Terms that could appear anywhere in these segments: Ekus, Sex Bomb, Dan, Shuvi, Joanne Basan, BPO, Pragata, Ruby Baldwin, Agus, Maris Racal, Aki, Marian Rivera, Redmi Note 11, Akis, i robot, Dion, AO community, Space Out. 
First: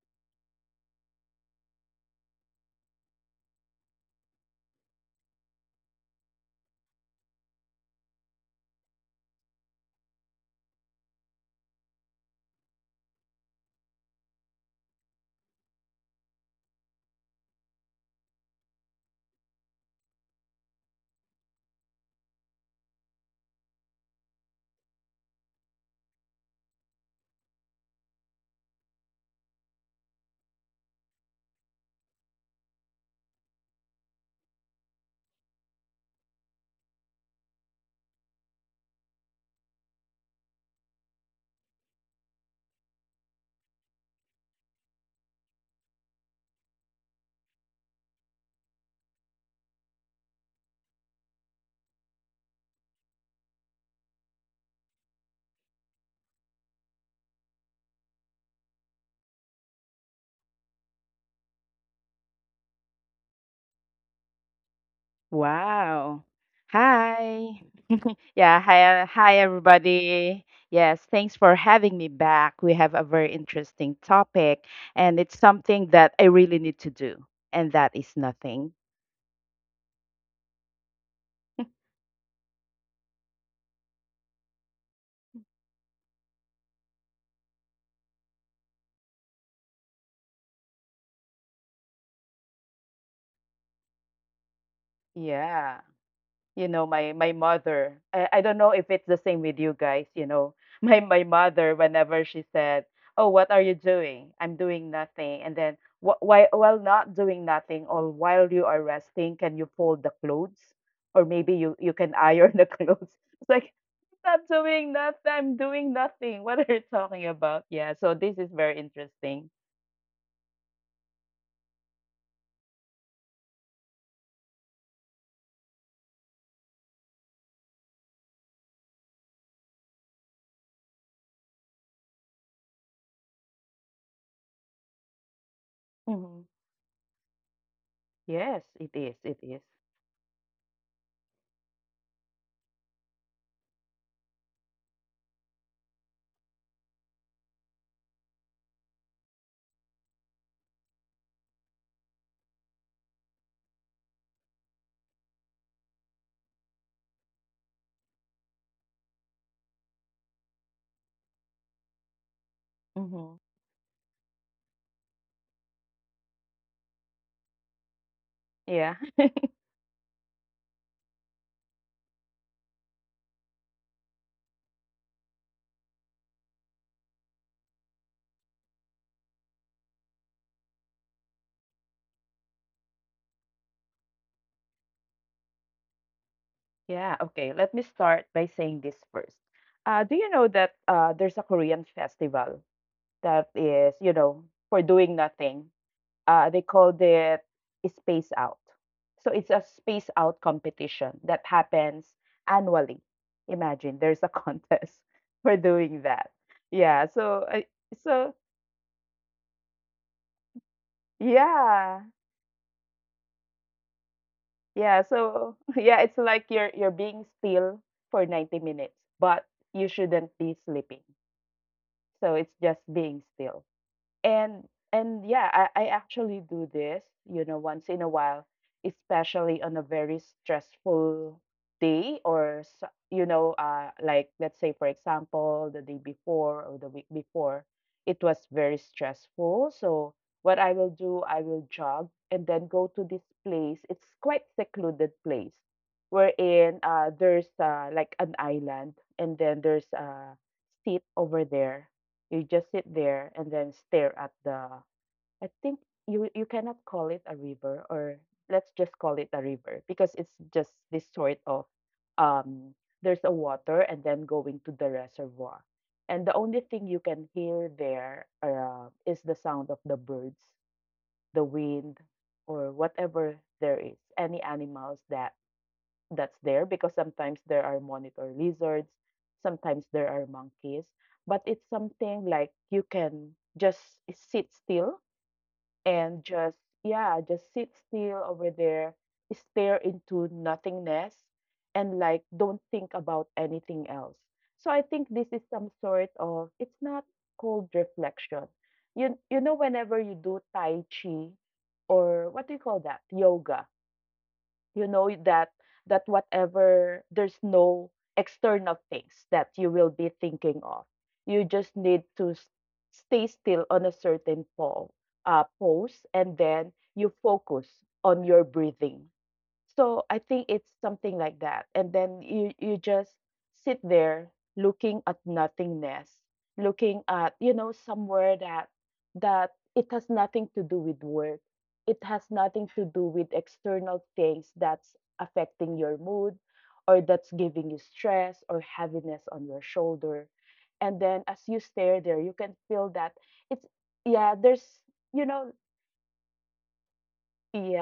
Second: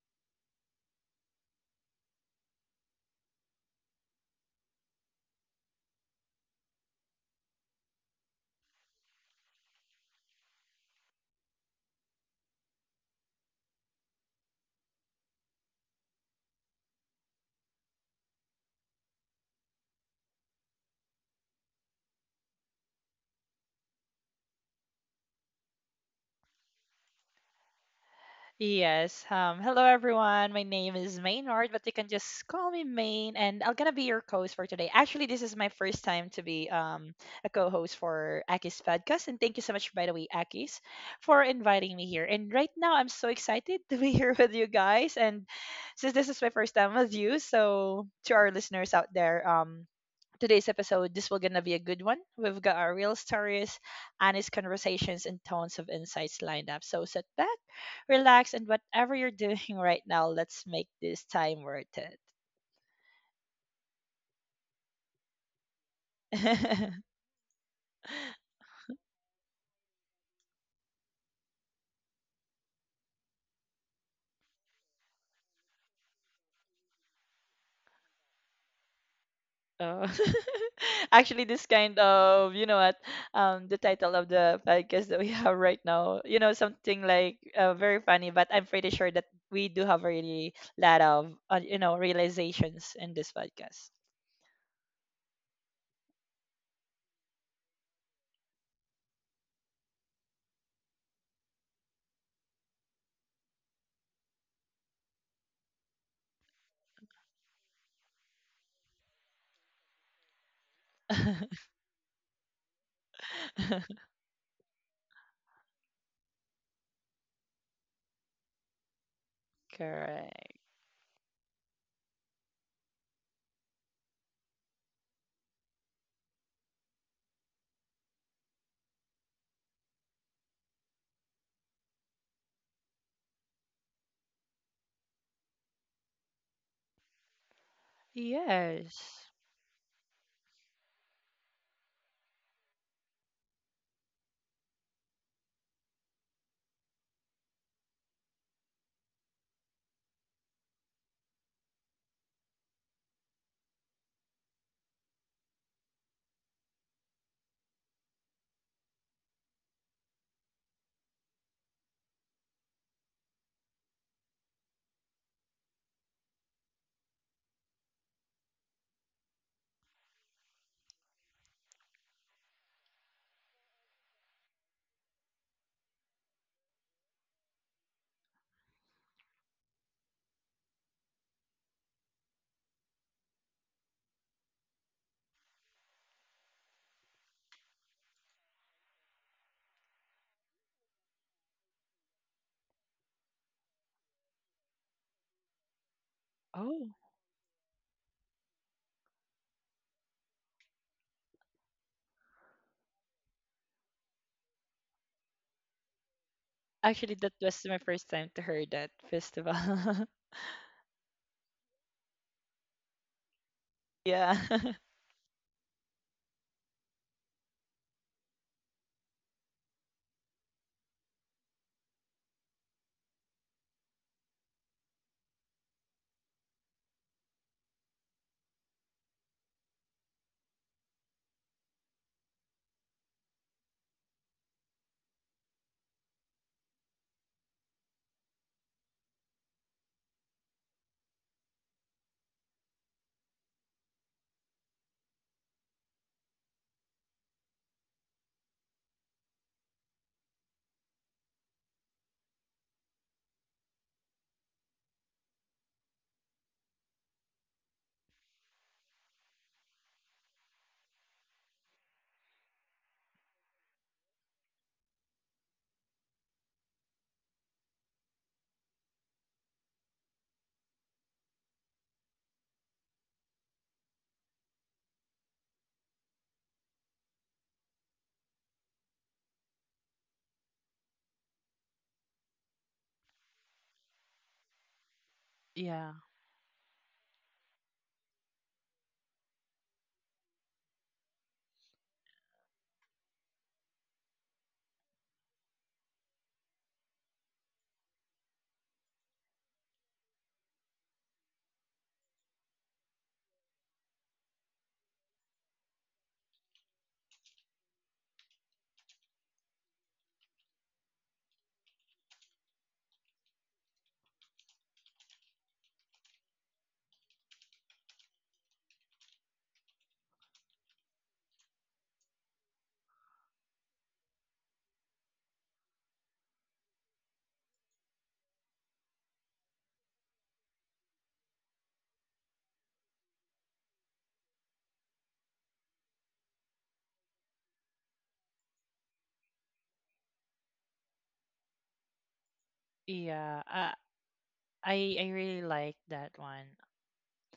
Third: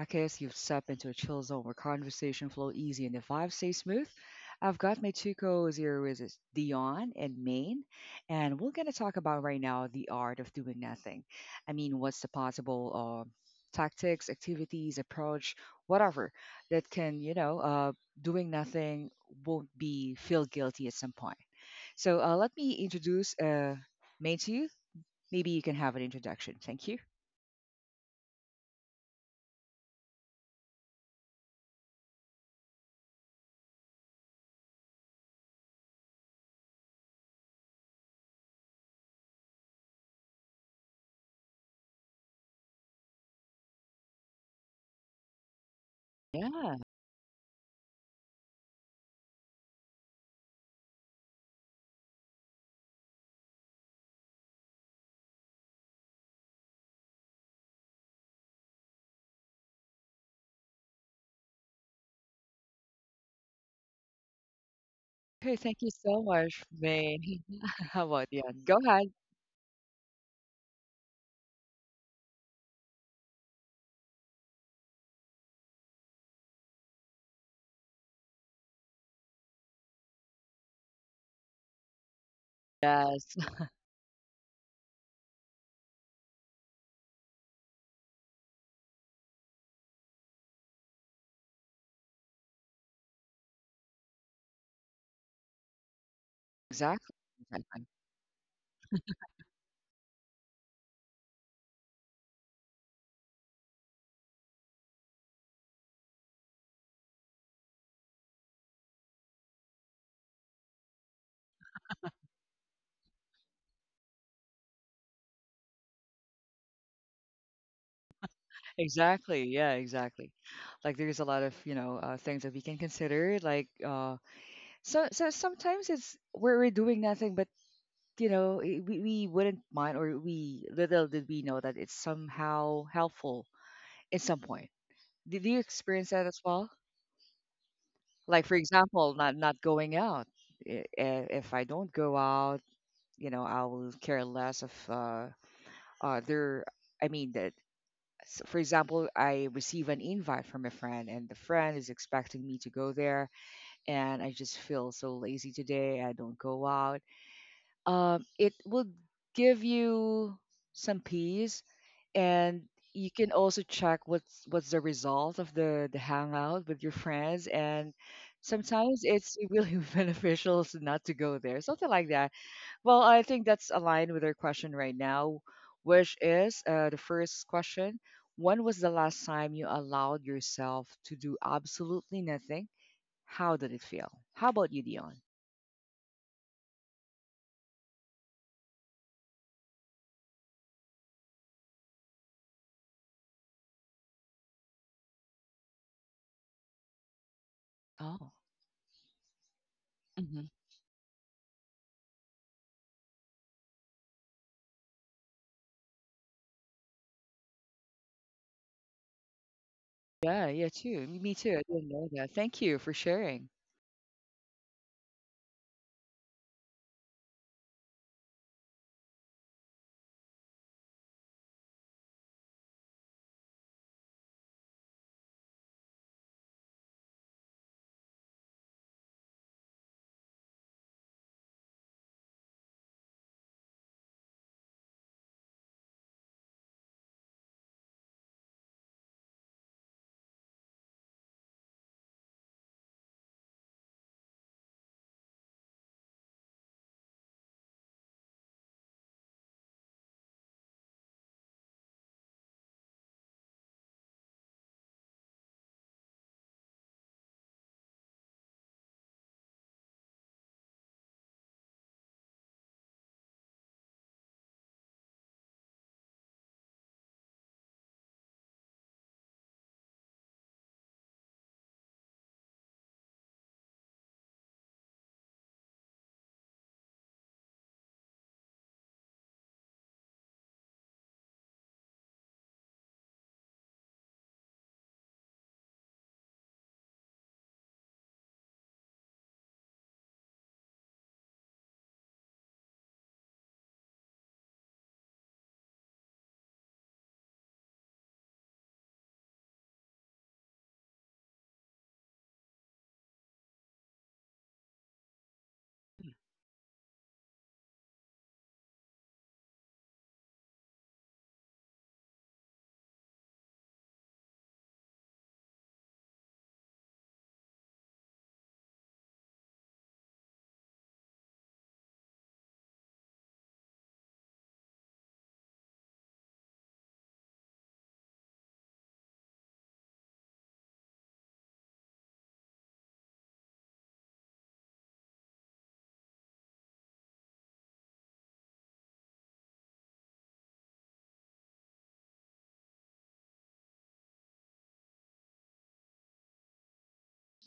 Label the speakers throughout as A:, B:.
A: Akis. You've stepped into a chill zone where conversation flow easy and the vibe stay smooth. I've got my two co-hosts here with us, Dion and Maine, and we're gonna talk about right now the art of doing nothing. I mean, what's the possible tactics, activities, approach, whatever that can, doing nothing won't be feel guilty at some point. So let me introduce Maine to you. Maybe you can have an introduction. Thank you.
B: Yes. Hello, everyone. My name is Maynard, but you can just call me Main, and I'm gonna be your co-host for today. Actually, this is my first time to be a co-host for Aki's podcast, and thank you so much, by the way, Aki's, for inviting me here. And right now, I'm so excited to be here with you guys. And since this is my first
A: Yeah.
B: time with you, so to our listeners out there, today's episode, this will gonna be a good one. We've got our real stories, honest conversations, and tons of insights lined up. So sit back, relax, and whatever you're doing right now, let's make this time worth it.
A: Hey, thank you
C: Wow.
A: so much, Maine.
C: Hi.
A: How about you?
C: Yeah,
A: Go ahead.
C: hi everybody. Yes, thanks for having me back. We have a very interesting topic, and it's something that I really need to do, and that is nothing.
B: Oh. Actually, this kind of, you know what,
A: Yes,
B: the title of the podcast that we have right now, something like very funny, but I'm pretty sure that we do have a really lot of, realizations in this podcast.
C: Yeah. You know, my
A: exactly.
C: my
A: Exactly.
C: mother, I don't know if it's the same with you guys, you know, my mother, whenever she said, oh, what are you doing? I'm doing nothing. And then why while not doing nothing or while you are resting, can you fold the clothes or maybe you can iron the clothes? It's like, I'm not doing nothing, I'm doing nothing, what are you talking about? Yeah, so this is very interesting.
A: Exactly. Yeah, exactly.
B: Correct.
A: Like there's a lot of, you know, things that we can consider. Like sometimes it's we're doing nothing, but you know, we wouldn't mind, or we little did we know that it's somehow helpful at some point. Did you experience that
C: Hmm.
A: as well? Like
C: Yes,
A: for
C: it is,
A: example,
B: Yes.
C: it is.
A: not going out. If I don't go out, you know, I will care less of other. i mean that for example, I receive an invite from a friend, and the friend is expecting me to go there, and I just feel so lazy today. I don't go out. It will give you some peace, and you
C: Mm-hmm.
A: can also check what's the result of the hangout with your friends. And sometimes it's really beneficial to not to go there, something like that. Well, I think that's aligned with our question right now, which is the first question. When was the last time you allowed yourself to do absolutely nothing? How did it feel? How about you, Dion?
C: Yeah, okay. Let me start by saying this first. Do you know that there's a Korean festival that is, you know, for doing nothing? They
B: Oh,
C: called it Space
A: Oh,
C: Out. So it's a space out
A: hmm,
C: competition that happens annually. Imagine there's a contest for doing that. Yeah.
B: actually, that was my first time
C: So
B: to hear that festival.
A: yeah, yeah, too. Me, too. I didn't
C: yeah,
A: know that. Thank you for sharing.
B: Yeah.
C: yeah. So yeah, it's like you're being still for 90 minutes, but you shouldn't be sleeping. So it's just being still. And and yeah, I actually do this, you know, once in a while, especially on a very stressful day or you know, like let's say, for example, the day before or the week before, it was very stressful. So what I will do, I will jog and then go to this place. It's quite secluded place wherein there's like an island, and then there's a seat over there. You just sit there and then stare at the, I think, you cannot call it a river, or let's just call it a river, because it's just this sort of, um there's a water and then going to the reservoir. And the only thing you can hear there is the sound of the birds, the wind, or whatever there is, any animals that that's there, because sometimes there are monitor lizards, sometimes there are monkeys, but it's something like you can just sit still
B: Yeah.
C: and just, yeah, just sit still over there, stare into nothingness, and like don't think about anything else. So I think this is some sort of, it's not cold reflection. You know, whenever you do Tai Chi, or what do you call that? Yoga. You know that, that whatever, there's no external things that you will be thinking of. You just need to stay still on a certain pose, and then you focus on your breathing. So I think it's something like that. And then you just sit there, looking at nothingness, looking at, you know, somewhere that, that it has nothing to do with work. It has nothing to do with external things that's affecting your mood or that's giving you stress or heaviness on your shoulder. And then as you stare there, you can feel that it's,
B: Yeah. Uh,
C: yeah, there's, you
B: I
C: know,
B: I really like that one.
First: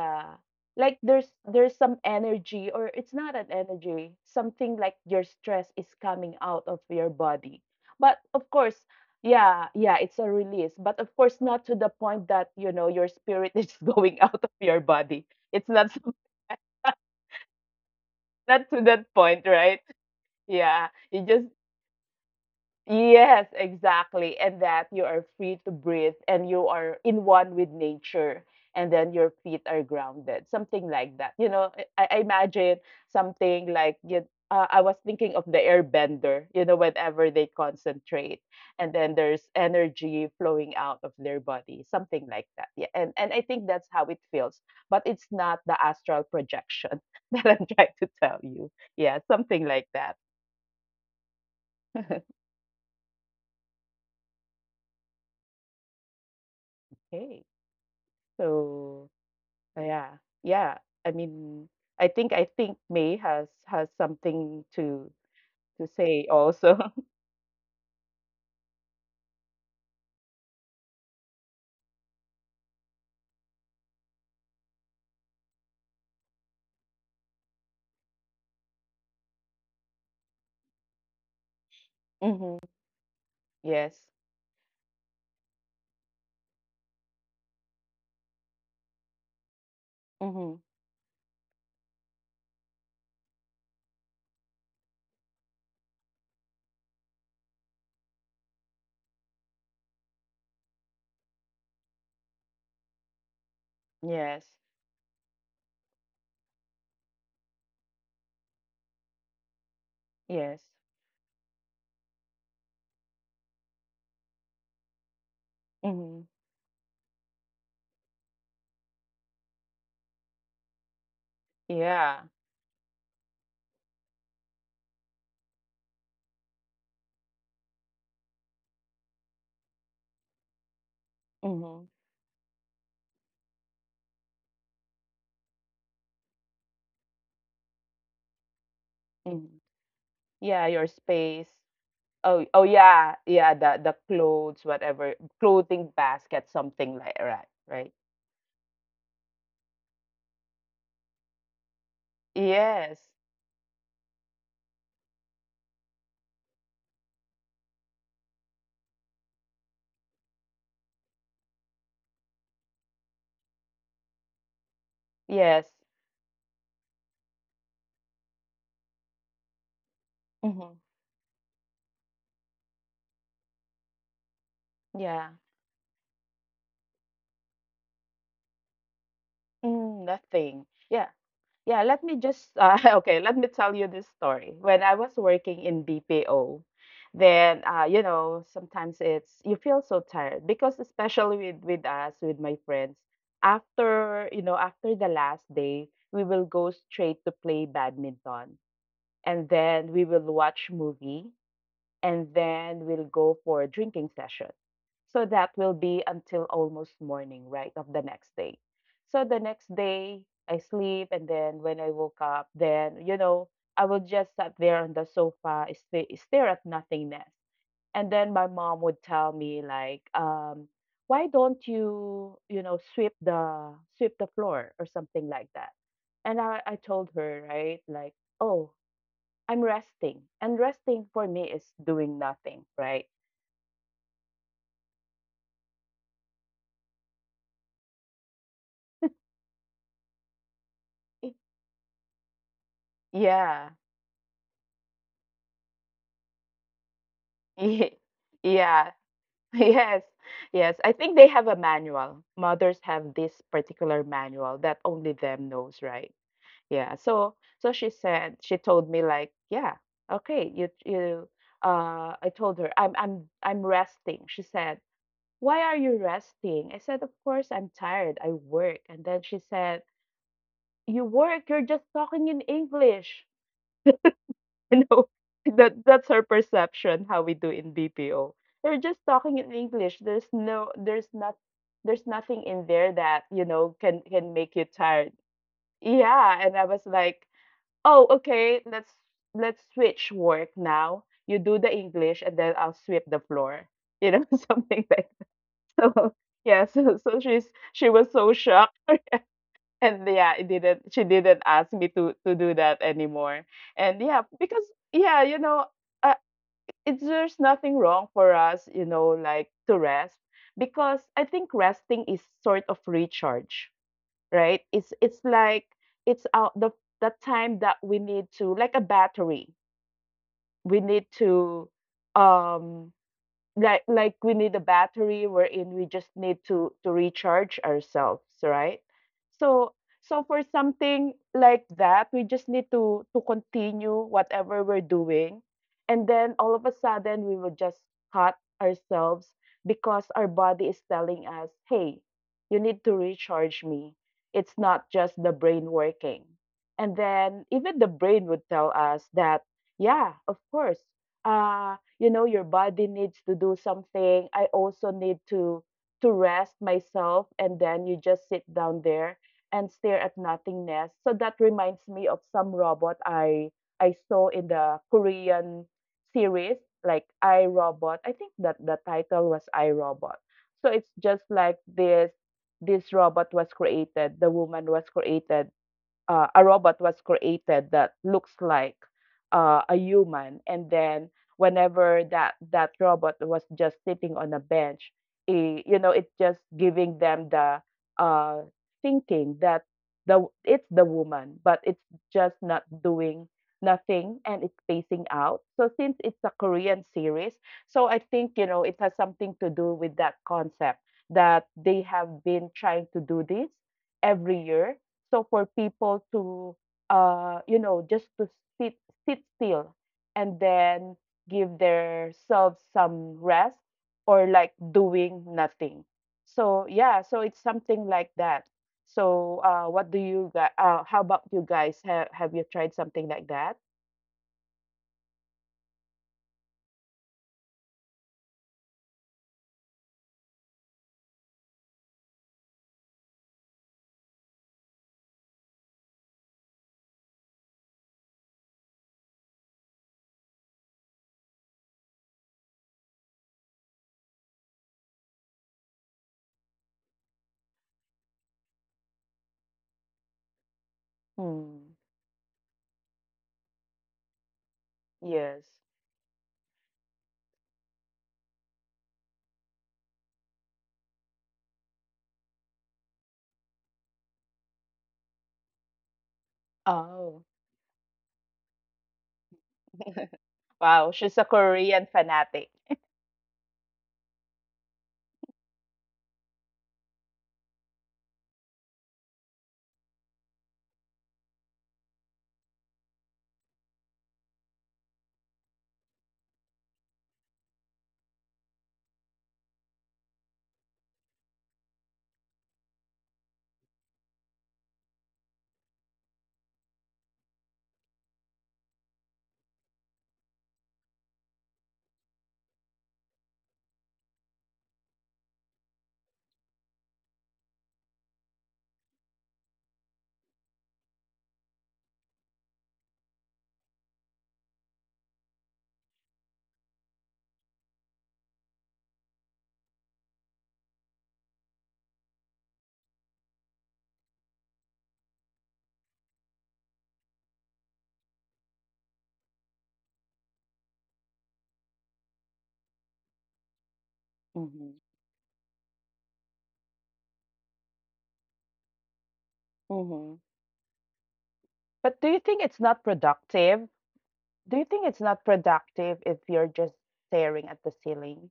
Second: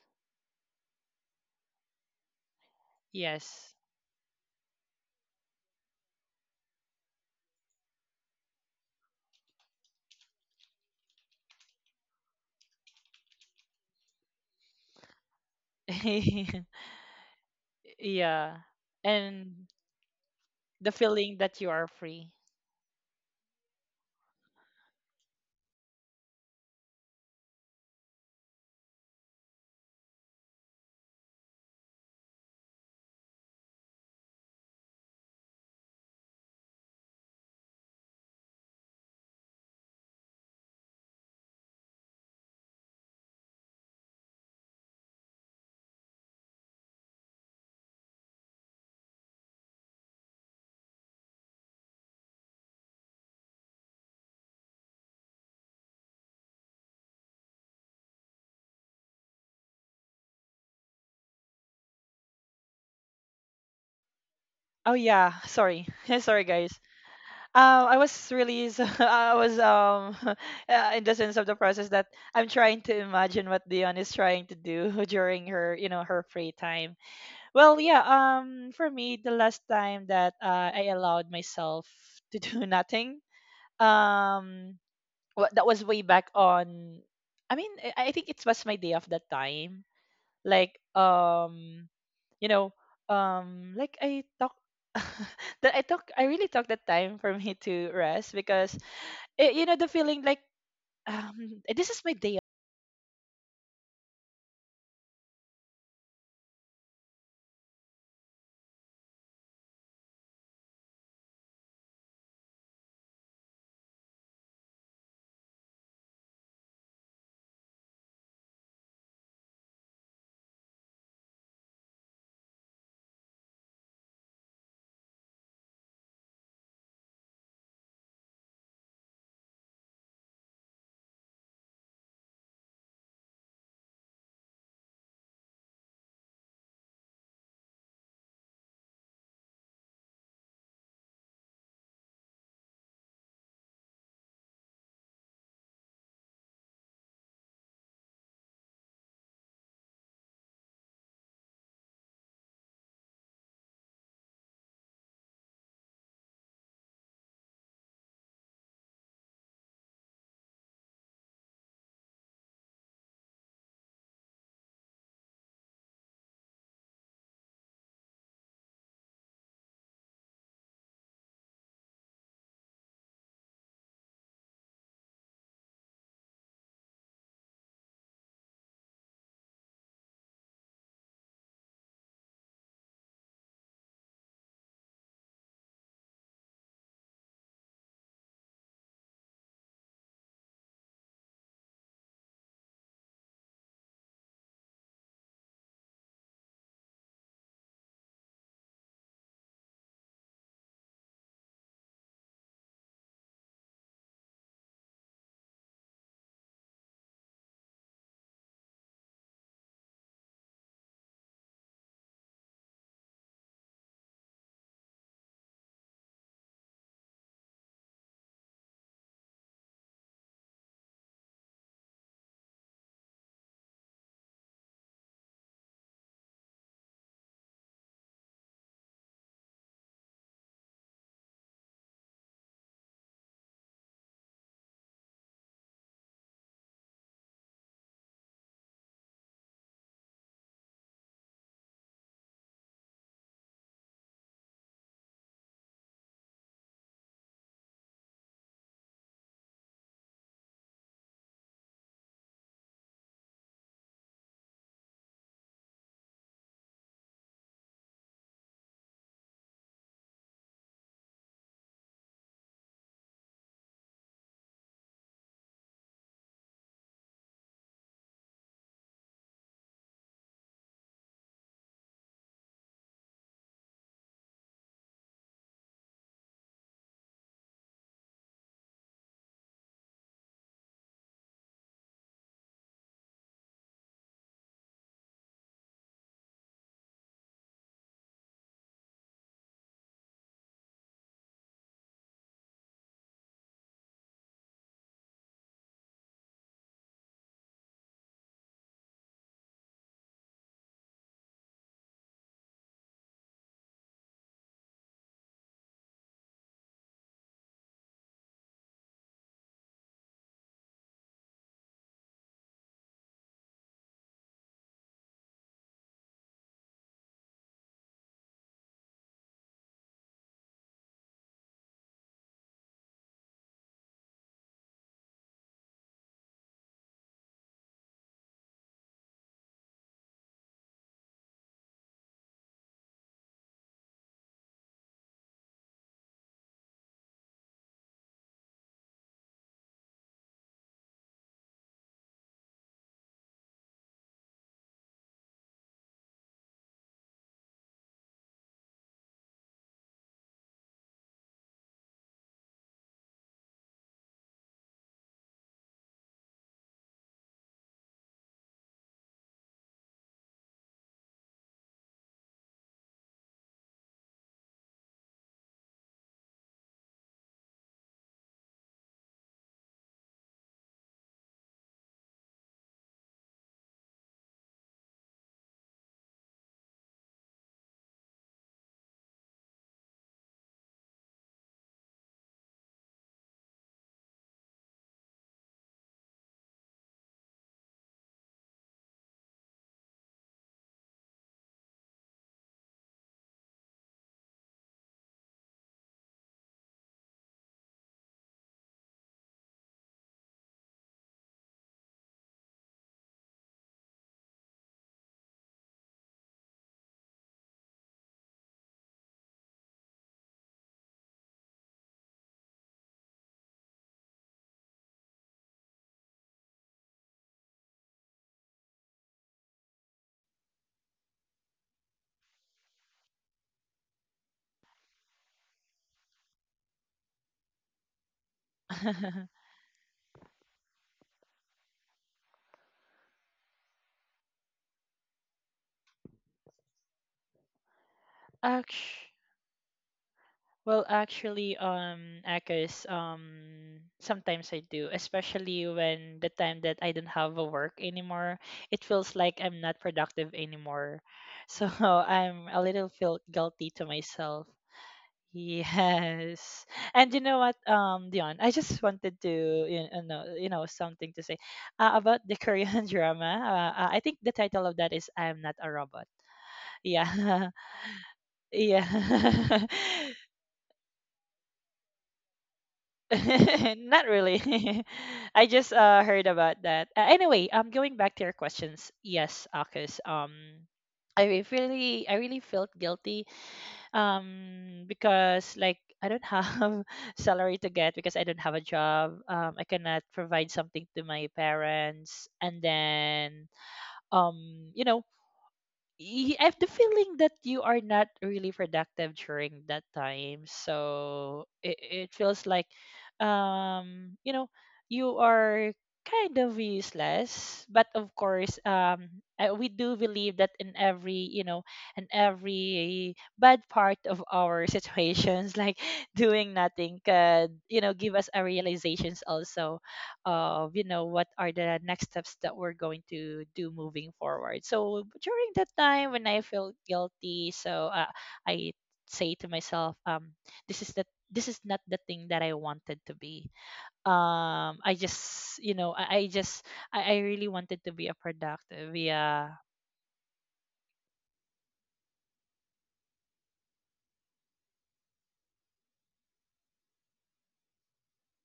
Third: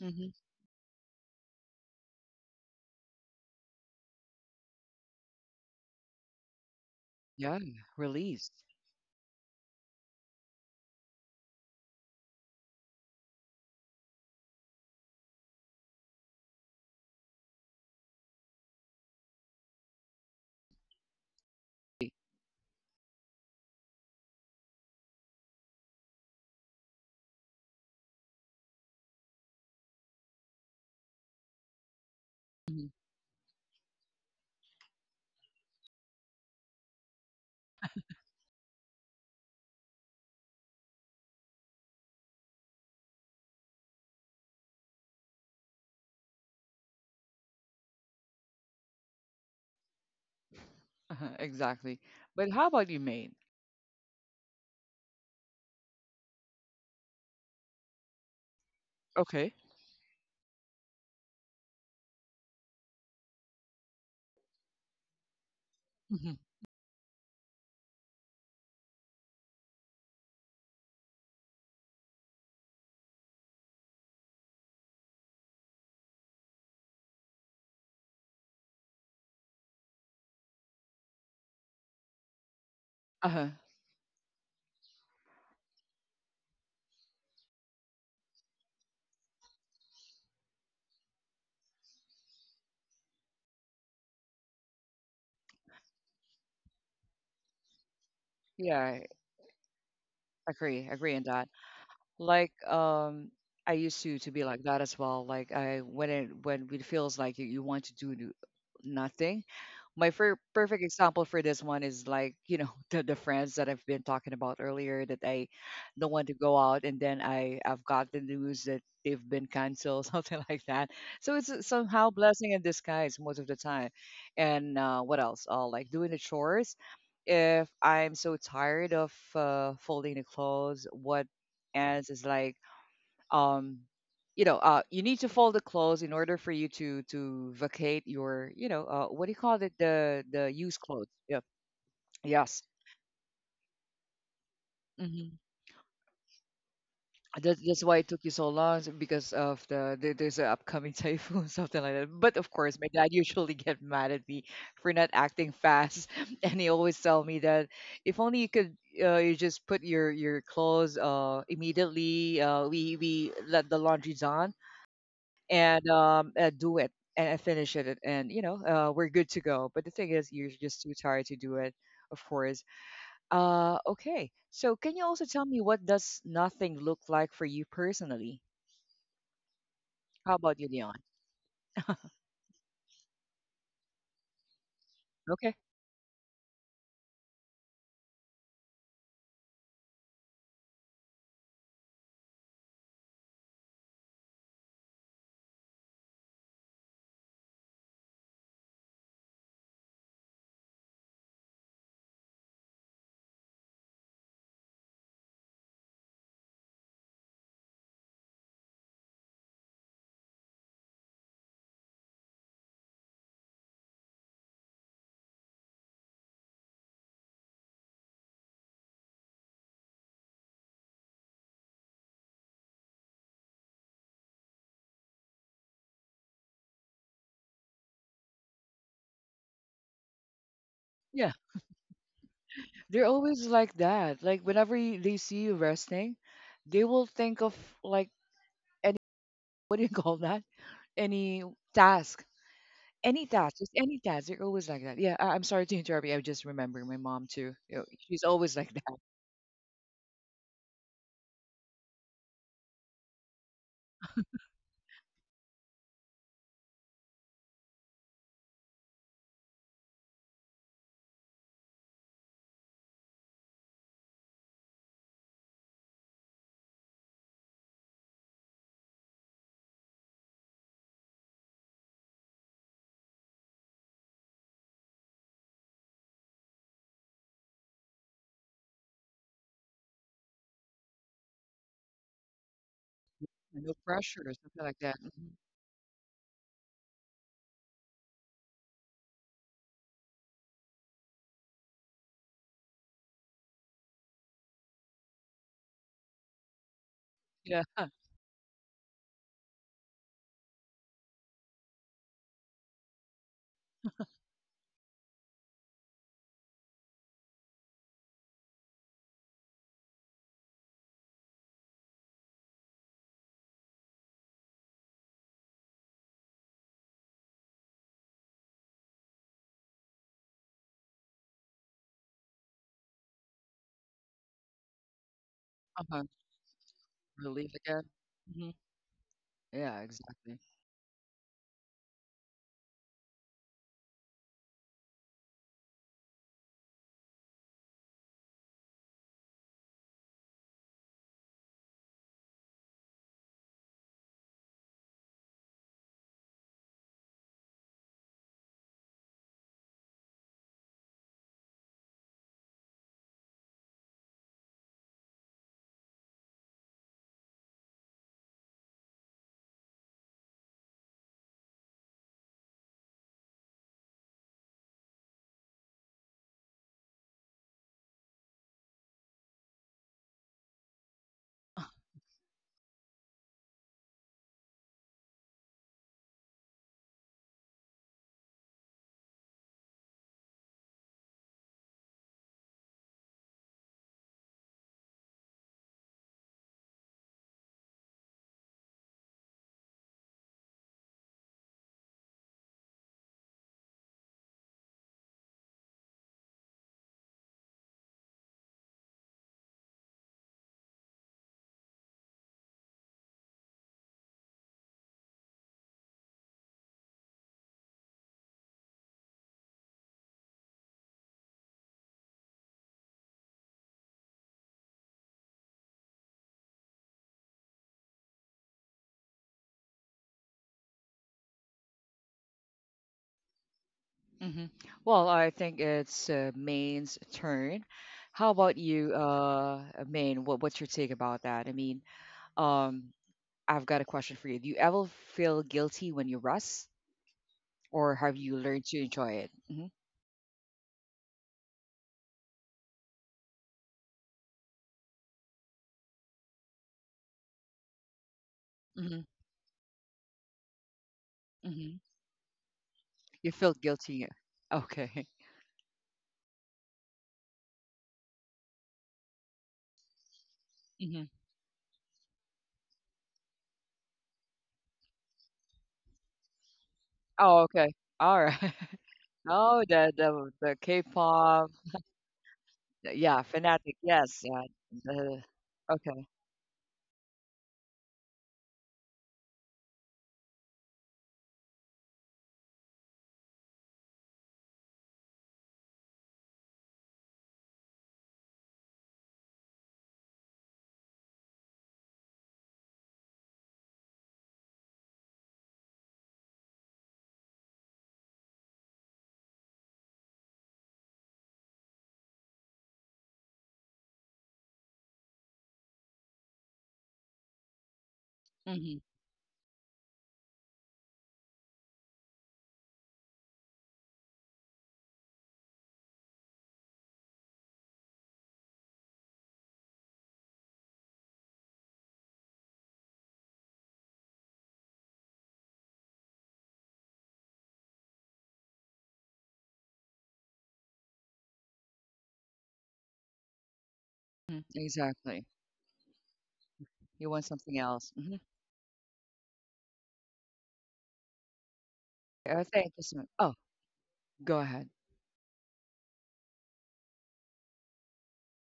A: Hmm.
C: Like there's some energy, or it's not an
B: Yes.
C: energy, something like your stress is coming out of your
A: Yeah,
C: body. But of
A: release.
C: course, yeah, yeah, it's a release, but of course not to the point that, you know, your spirit is going out of your body. It's not so-
B: Yeah.
C: not to that point,
B: And
C: right? Yeah.
B: the
C: You
B: feeling
C: just,
B: that you are free.
C: yes, exactly. And that you are free to breathe and you are in one with nature, and then your feet are grounded, something like that. You know, I imagine
A: Mhm.
C: something like you, I was thinking of the airbender, you know, whenever they concentrate and then there's energy flowing out of their body, something like that. Yeah. And I think that's how it feels, but it's not the astral projection that I'm trying to tell you. Yeah, something like that.
A: Uh-huh, exactly. But how about you, mate?
C: Okay. So.
A: Okay.
C: Yeah, yeah. I mean, I think May has something
B: Oh yeah,
C: to
B: sorry,
C: say
A: Hmm.
B: sorry guys.
C: also.
B: I was really, so, I was In the sense of the process that I'm trying to imagine what Dion is trying to do during her free time. Well, yeah, for me the last time that I allowed myself to do
C: Hmm.
B: nothing,
A: Uh-huh.
C: Yes.
B: um that was way back on I mean, I think it was my day off that time. Like
C: Hmm.
B: you know, like I talk that I talk I really took that time for me to rest because
A: Yeah, I
B: you know the feeling like
A: agree. Agree on that.
B: this is my day.
A: Like um I used to be
C: Yes.
A: like that as well. Like I, when it feels like you want to do nothing. My
C: Yes.
A: perfect example for this one is like, you know, the friends that I've been talking about earlier, that I don't
C: Hmm.
A: want to go out, and then I I've got the news that they've been canceled, something like that. So it's somehow
C: Yeah.
A: blessing in disguise most of the time. And what else? Like doing the chores, if I'm so tired of folding the clothes, what,
C: Hmm.
A: and it's like, um, you know, uh, you need to fold the clothes in order for you to vacate your, you know, uh, what do you
C: Hmm.
A: call it, the
C: Yeah,
A: used
C: your
A: clothes, yeah,
C: space. Oh,
A: yes.
C: oh yeah, yeah, the clothes, whatever,
A: Hmm.
C: clothing basket, something like, right,
A: That's
C: right.
A: why it took you so long, is because of the, there's an upcoming typhoon something like that. But of course, my
C: Yes.
A: dad usually get mad at me for not acting fast, and he always tell me that if only you could, you just put your clothes immediately, uh, we let the laundry's on
C: Yes.
A: and do it and I finish it, and you know, we're good to go. But the thing is, you're
C: Hmm.
A: just too tired to do it, of course. Okay. So, can you also
C: Yeah.
A: tell me what does nothing look like for you personally?
C: Mm,
A: How about
C: nothing.
A: you, Leon?
C: Yeah. Yeah, let me just okay, let me tell you this story. When I was
A: Okay.
C: working in BPO, then you know, sometimes it's you feel so tired because especially with us, with my friends, after, you know, after the last day, we will go straight to play badminton, and then we will watch movie, and then we'll go for a drinking session. So that will be until almost morning, right, of the next day. So the next day, I sleep, and then when I woke up, then, you know, I would just sat there on the sofa, stare at nothingness. And then my mom would tell me, like, why don't you, you know, sweep the floor or something like that? And I told her, right, like, oh, I'm resting, and resting for
A: Yeah,
C: me is doing nothing,
A: they're
C: right?
A: always like that. Like whenever you, they see you resting, they will think of, like, any what do you call that?
C: It-
A: Any task. Any task,
C: Yeah.
A: just any task. They're always like that. Yeah, I, I'm sorry to interrupt you. I just remember my mom too. You know,
C: Ye-
A: she's always like
C: Yeah.
A: that.
C: Yes. Yes. I think they have a manual. Mothers have this particular manual that only them knows, right? Yeah. So so she said she told me like, yeah, okay, you I told her, I'm resting. She said, "Why are you resting?" I said, "Of course I'm tired. I work." And then she said, "You work, you're just talking in English." No, that that's her perception how we do in BPO. They're just talking in English. There's nothing in there that, you
A: And
C: know,
A: no
C: can
A: pressure
C: can
A: or
C: make
A: something
C: you
A: like that.
C: tired.
A: Mhm.
C: Yeah, and I was like, oh, okay, let's switch work now. You do the English, and then I'll sweep the floor. You know, something like, so. Yeah, so so she's
A: Yeah,
C: she
A: huh,
C: was so shocked, and yeah, it didn't she didn't ask me to do that anymore. And yeah, because yeah, you know, I, it's, there's nothing wrong for us, you know, like to rest, because I think resting is sort of recharge, right? It's like, it's out the time that we need to, like a battery. We need to um like we need a battery wherein we
A: uh-huh,
C: just need to
A: relief
C: recharge
A: again.
C: ourselves,
A: Mhm.
C: right?
A: Yeah,
C: So,
A: exactly.
C: so for something like that, we just need to continue whatever we're doing, and then all of a sudden we will just cut ourselves, because our body is telling us, hey, you need to recharge me. It's not just the brain working. And then even the brain would tell us that, yeah, of course, uh you know, your body needs to do something, I also need to rest myself. And then you just sit down there and stare at nothingness. So that reminds me of some robot I saw in the Korean series, like I, Robot. I think that the title was I, Robot. So it's just like this robot was created, the woman was created, a robot was created that looks like a human, and then whenever that robot was just sitting on a bench, eh, you know, it's just giving them the uh, thinking that the, it's the woman, but it's just not doing nothing, and it's facing out. So since it's a Korean series, so I think, you know, it has something to do with that concept that they have been trying to do this every year, so for people to, you know, just to sit sit still and then give themselves some rest or like doing nothing. So yeah, so it's something like that. So what do you guys? How about you guys? Have you tried something like that?
A: Hmm. Well, I think it's Main's turn. How about
B: Off.
A: you, Main? What, what's your take about that? Um, I've got a question for you. Do you ever feel guilty when you rest, or have you learned to
B: Ouch.
A: enjoy it? Hmm,
B: Well, actually, Akis, sometimes I do, especially when the time that I don't have a work anymore, it
A: hmm,
B: feels like I'm not productive anymore. So
C: Hmm.
A: hmm.
B: I'm a little feel
A: You feel
B: guilty to
A: guilty.
B: myself.
A: Okay.
C: Yes.
B: Yes. And you know what, Dion, I just wanted to, you know, you know, something
A: Hmm.
B: to say about the Korean drama. I think the title of that is "I'm Not a Robot."
C: Oh,
A: Oh,
B: Yeah,
A: okay. All right.
B: yeah.
A: Oh, the
C: wow. She's a
A: K-pop.
C: Korean fanatic.
A: Yeah, fanatic.
B: Not
A: Yes.
B: really.
A: Yeah. Uh,
B: I just
A: okay.
B: heard about that. Anyway, going back to your questions, yes, Akis. I really felt guilty. Because like I don't have salary to get because I don't have a job. I cannot provide something to my parents, and then um, you know, I have the feeling that you are not really productive during that time. So it feels like, um, you know, you are kind of useless. But of course,
A: Hmm.
B: we do believe that in every bad part of our situations, like doing nothing could, give us a realizations also of what are the next steps that we're going to do moving forward. So during that time when I feel guilty, I say to myself, this is the this is not the thing that I wanted to be.
C: Mm-hmm.
B: I
A: Exactly.
B: just
A: You
B: I
A: want
B: really
A: something
B: wanted to
A: else.
B: be a
A: Hmm.
B: productive. Yeah.
C: Mm-hmm. But do you think it's
A: Thank you
C: not
A: so much. Oh,
C: productive?
A: go
C: Do
A: ahead.
C: you think it's not productive if you're just staring at the ceiling?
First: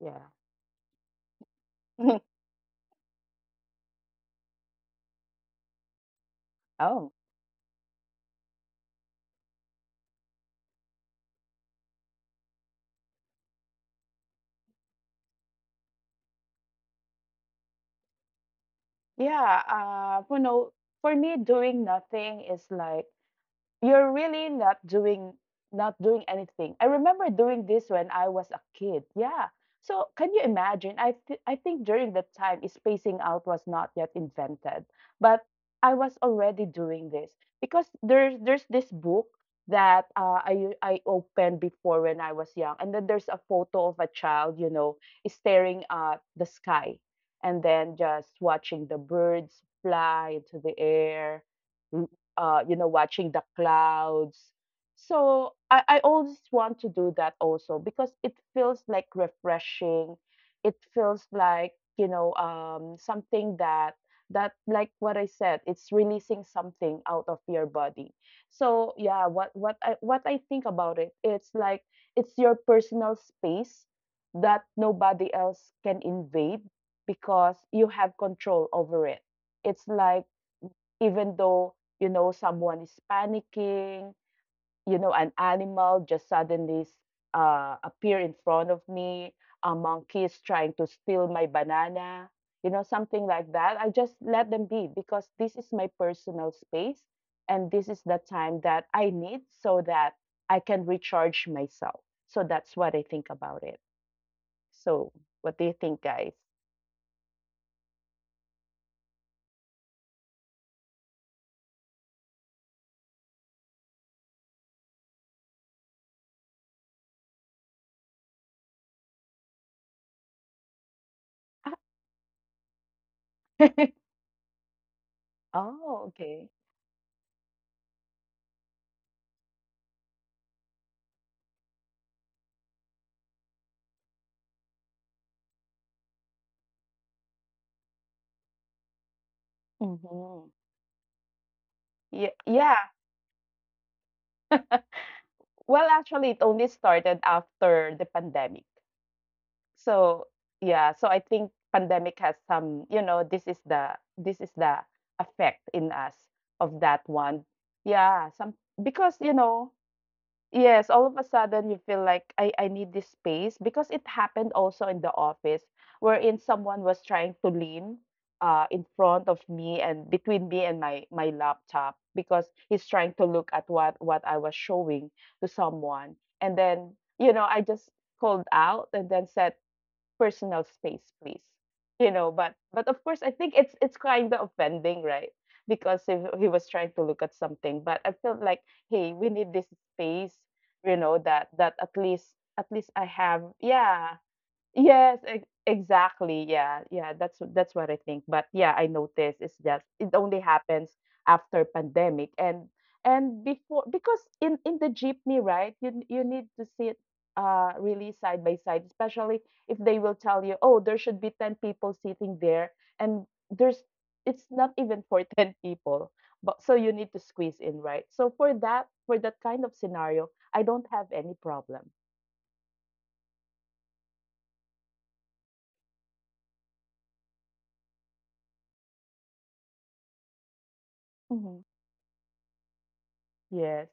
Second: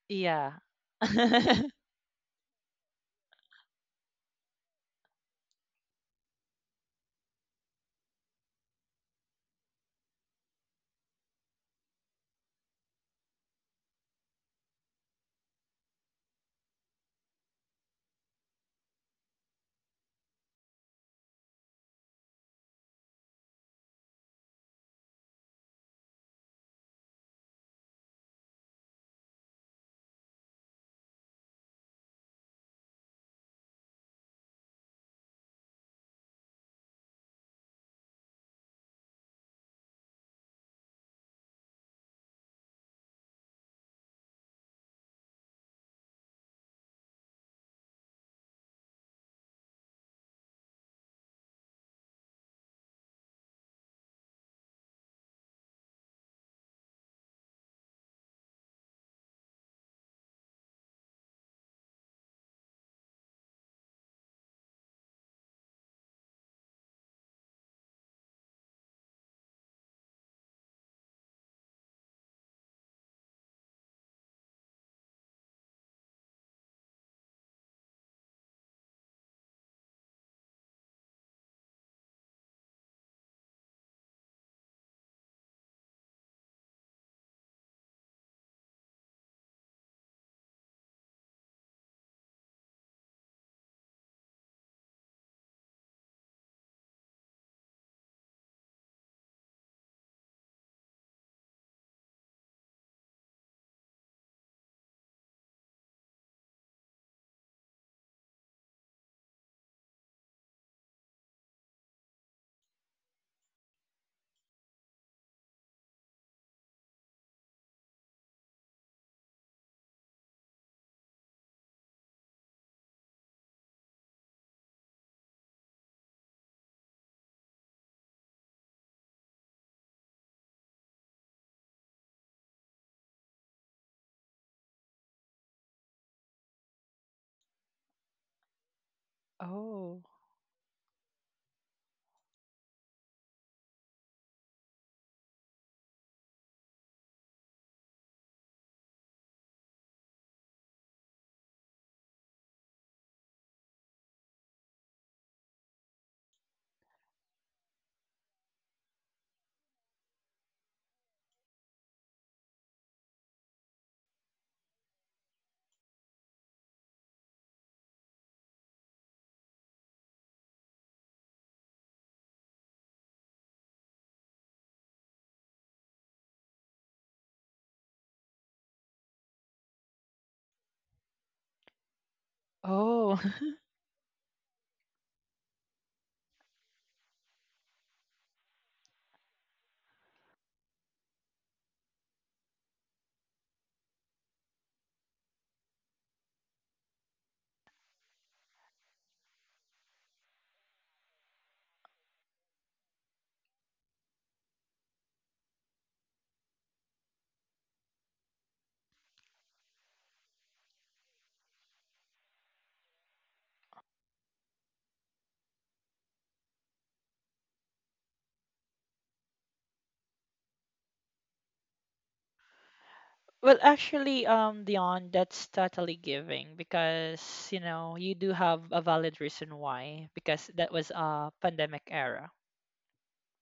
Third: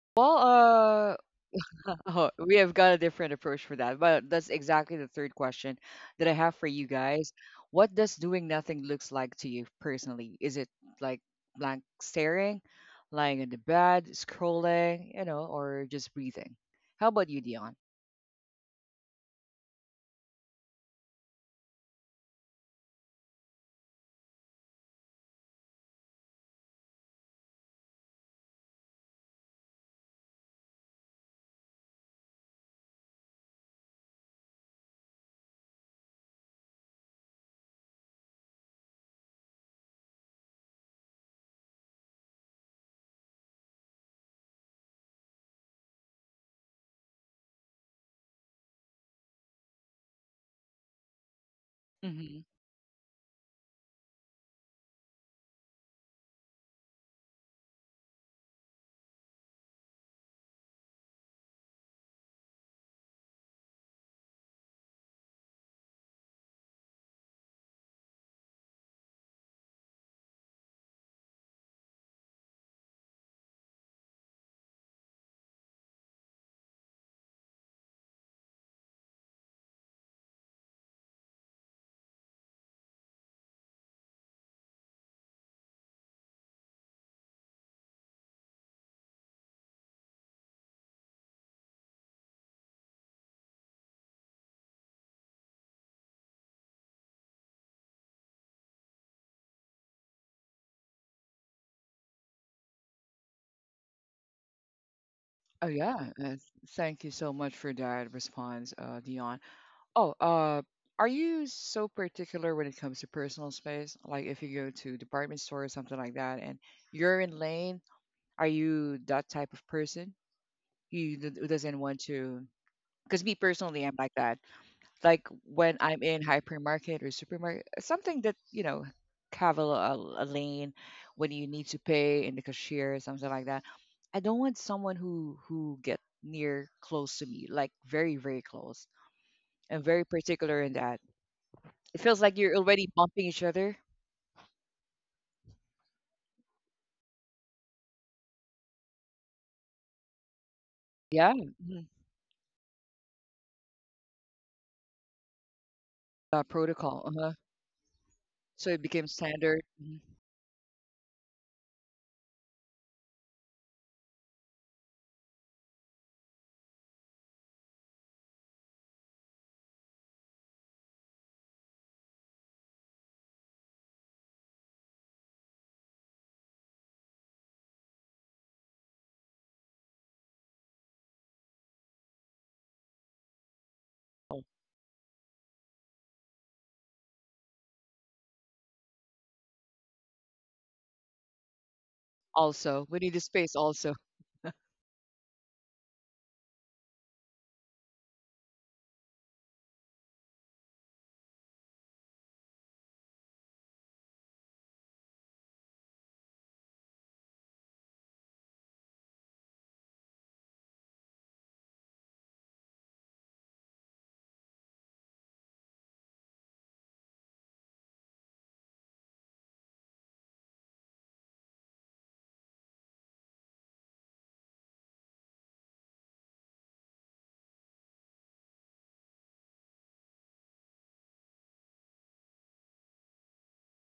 C: Yeah.
B: Yeah.
A: Well, oh, we have got a different approach for that, but that's exactly the third question that I have for you
C: Oh,
A: guys. What does doing nothing looks like to you personally? Is it like blank staring, lying in the bed, scrolling, you know, or just breathing? How about you, Dion?
C: yeah, you know, for me, doing nothing is like, you're really not doing, not doing anything. I remember doing this when I was a kid. Yeah. So can you imagine? I think during that time, is spacing out was not yet invented, but I was already doing this, because there's this book that I opened before when I was young, and then there's a photo of a child, you know, staring at the sky, and then just watching the birds fly into the air, you know, watching the clouds. So I always want to do that also, because it feels like refreshing. It feels like, you know, something that, that like what I said, it's releasing something out of your body. So yeah, what I think about it, it's like it's your personal space that nobody else can invade, because you have control over it. It's like even though you know someone is panicking, you know, an animal just suddenly appear in front of me, a monkey is trying to steal my banana, you know, something like that. I just let them be because this is my personal space, and this is the time that I need so that I can recharge myself. So that's what I think about it. So what do
A: Oh
C: you think,
A: yeah,
C: guys?
A: uh, thank you so much for that response, Dion. Oh, are you so particular when it comes to personal space? Like if you go to department store or something like that, and you're in lane, are you that type of person who who doesn't want to? Because me personally, I'm like that, like when
C: oh,
A: I'm in
C: okay.
A: hypermarket or supermarket, something that you know have a lane when you need to pay in the cashier, something like that. I don't want someone who get near close to me, like very very close. I'm
B: Oh,
A: very
C: Hmm.
A: particular in that. It feels
C: Yeah,
A: like you're
C: yeah.
A: already bumping each other.
C: Well, actually, it only started after the pandemic. So yeah, so I
A: Yeah,
C: think
A: mhm.
C: pandemic has some, you know, this is the effect in us
A: Uh,
C: of that
A: protocol. Uh huh.
C: one. Yeah, some.
A: So it became
C: Because you
A: standard.
C: know,
A: Mhm.
C: yes, all of a sudden you feel like I need this space because it happened also in the office, wherein someone was trying to lean in front of me and between me and my laptop because he's trying to look at what I was showing to someone, and then you know I just called out and then said, "Personal space, please." You know, but of course, I think
B: oh.
C: it's kind of offending, right? Because if he was trying to look at something, but I felt like, hey, we need this space, you know, that at least
A: Also,
C: I
A: we need the
C: have,
A: space. Also.
C: yeah. Yes, ex exactly, yeah, yeah, that's what I think. But yeah, I noticed it's just it only happens after pandemic. And before, because in the jeepney, right, you need to sit, really side by side, especially if they will tell you, "Oh, there should be 10 people sitting there," and there's it's not even for 10 people, but so you need to squeeze in, right? So for that kind of scenario, I don't have any problem.
B: Well, actually, Dion, that's totally giving because, you do have a valid reason why, because that was
C: Mhm.
B: a pandemic era.
C: Yes.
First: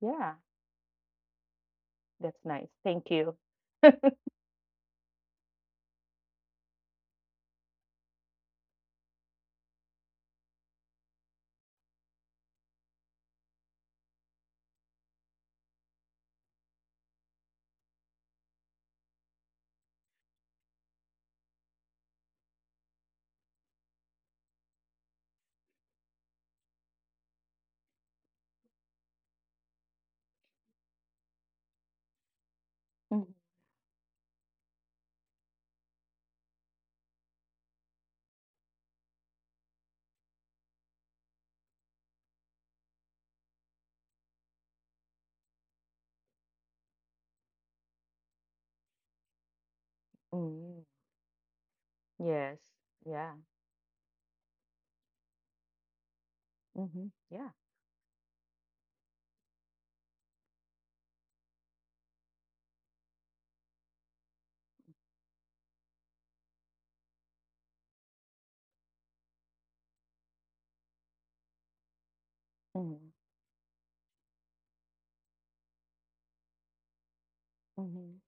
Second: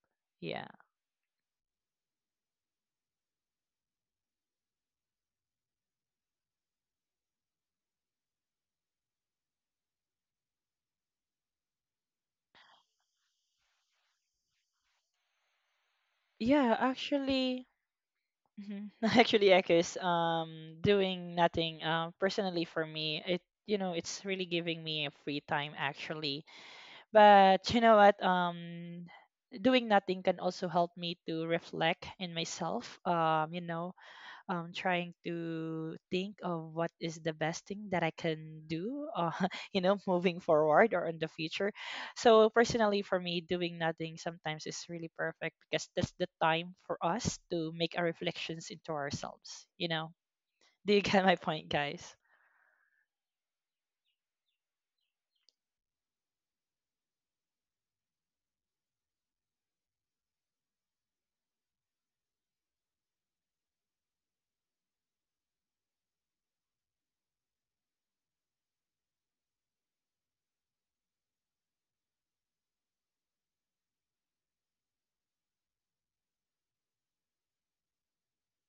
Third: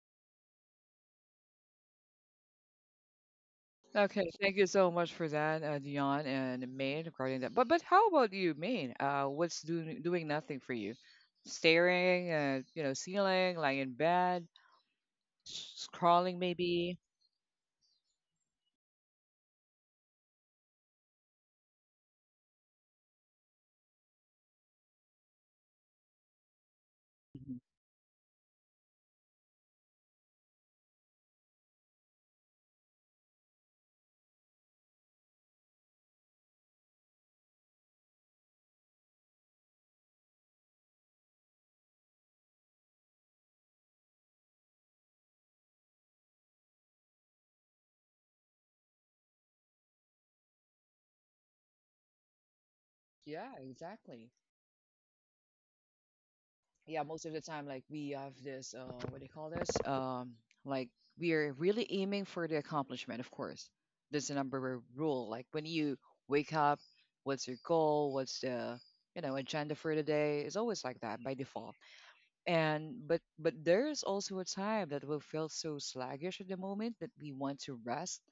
C: Yeah.
B: Yeah.
C: That's nice. Thank you.
A: Okay, thank you so much for that, Dion and Maine, regarding that. But how about you, Maine? What's doing doing nothing for you? Staring at, you know, ceiling, lying in bed, scrolling
B: Yeah,
A: maybe.
B: actually, mhm. actually, Ekus, doing nothing, personally for me, it's really giving me a free time actually. But you
A: Mhm.
B: know what? Doing nothing can also help me to reflect in myself.
C: Mhm.
B: Trying to think of what is the best thing that I can do, moving forward or in the future. So personally, for me, doing nothing sometimes is really perfect because that's the time for us to make our reflections into ourselves. You know, do you
C: Mm.
B: get my point, guys?
C: Yes. Yeah.
A: Yeah, exactly. Yeah,
C: Hmm.
A: most of the
C: Yeah.
A: time, like we have this, what do you call this? Like we're really aiming for the accomplishment, of course. There's a number of rule. Like when you wake up, what's your goal? What's the, you know, agenda for the day? It's always like that by default. And
C: Hmm.
A: but there is also a time that we'll feel so sluggish at the moment that we want to rest.
C: Hmm.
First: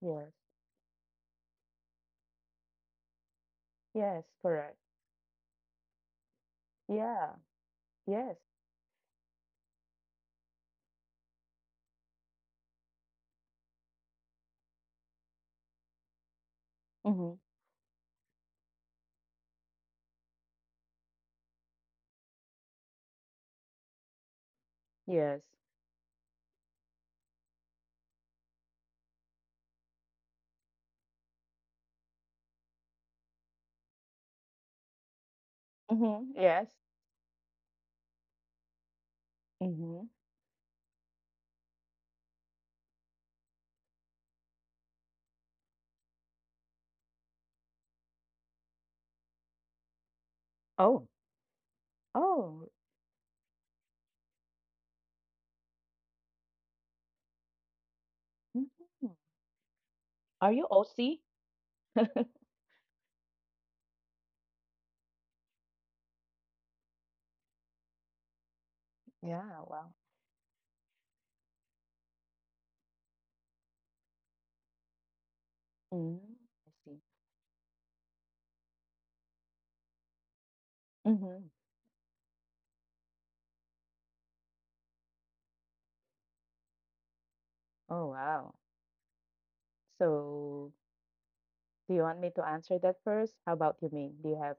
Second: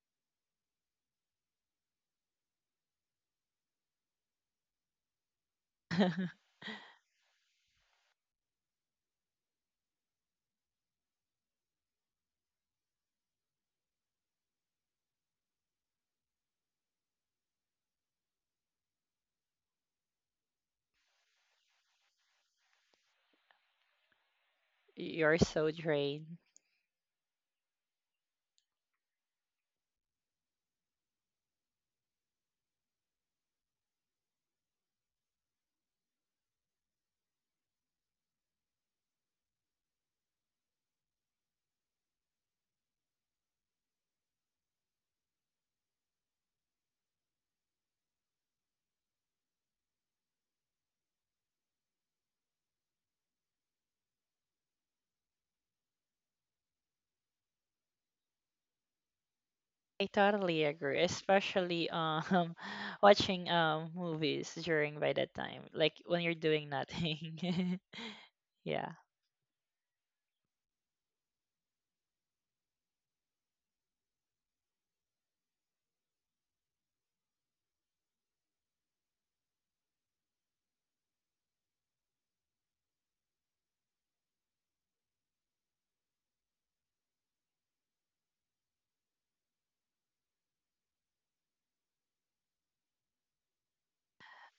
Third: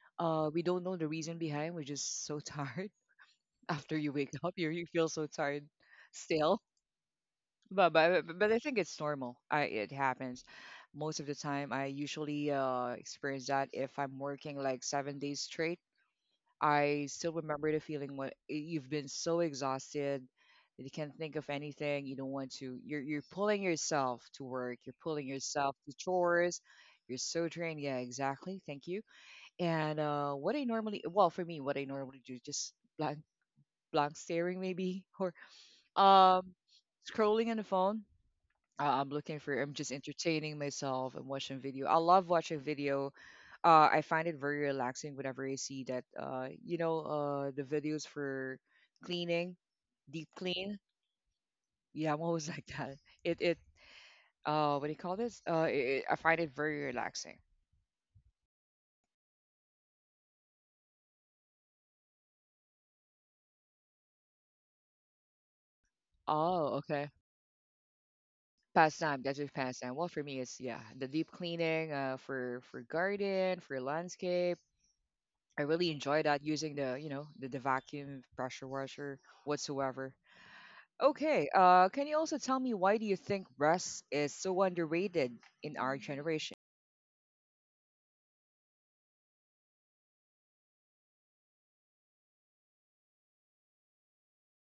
C: Yes.
A: We don't know the reason behind. We're just so tired. After you
C: Yes.
A: wake up, you
C: Correct.
A: you feel so tired still.
C: Yeah. Yes.
A: But I think it's normal. I it happens most of the time. I usually experience that if I'm working like 7 days straight. I still
C: Hmm.
A: remember the feeling when eh, you've been so exhausted that you can't think of anything. You don't want to. You're pulling yourself to work. You're pulling
B: You're
C: Yes.
B: so
A: yourself to
B: drained.
A: chores. You're so drained. Yeah, exactly. Thank you. And what I normally, well, for me, what I normally do, just blank, staring maybe, or
C: Hmm.
A: um,
C: Yes.
A: scrolling on the phone. I'm looking for. I'm just
C: Hmm.
A: entertaining myself and watching video. I love watching video. Uh, I find it very relaxing whenever I see that, you know, the videos for cleaning, deep clean.
C: Oh.
A: Yeah, I'm always like
C: Oh.
A: that. It, uh, what do you call this? It, I find it very relaxing.
C: Hmm.
B: I
C: Are
B: totally
C: you
B: agree,
C: OC?
B: especially watching movies during by that time, like when you're doing
A: Oh, okay.
B: nothing. Yeah.
A: Pastime, that's
C: Yeah.
A: just
C: Wow.
A: pastime. Well, for me, it's yeah, the deep cleaning, for garden, for landscape. I really enjoy
C: Mm.
A: that, using
C: I
A: the,
C: see.
A: you know, the vacuum pressure washer whatsoever. Okay,
C: Hmm.
A: can you also tell me why do you think rest is so underrated in our generation?
C: Oh, wow. So, do you want me to answer that first? How about you, Ming? Do you have,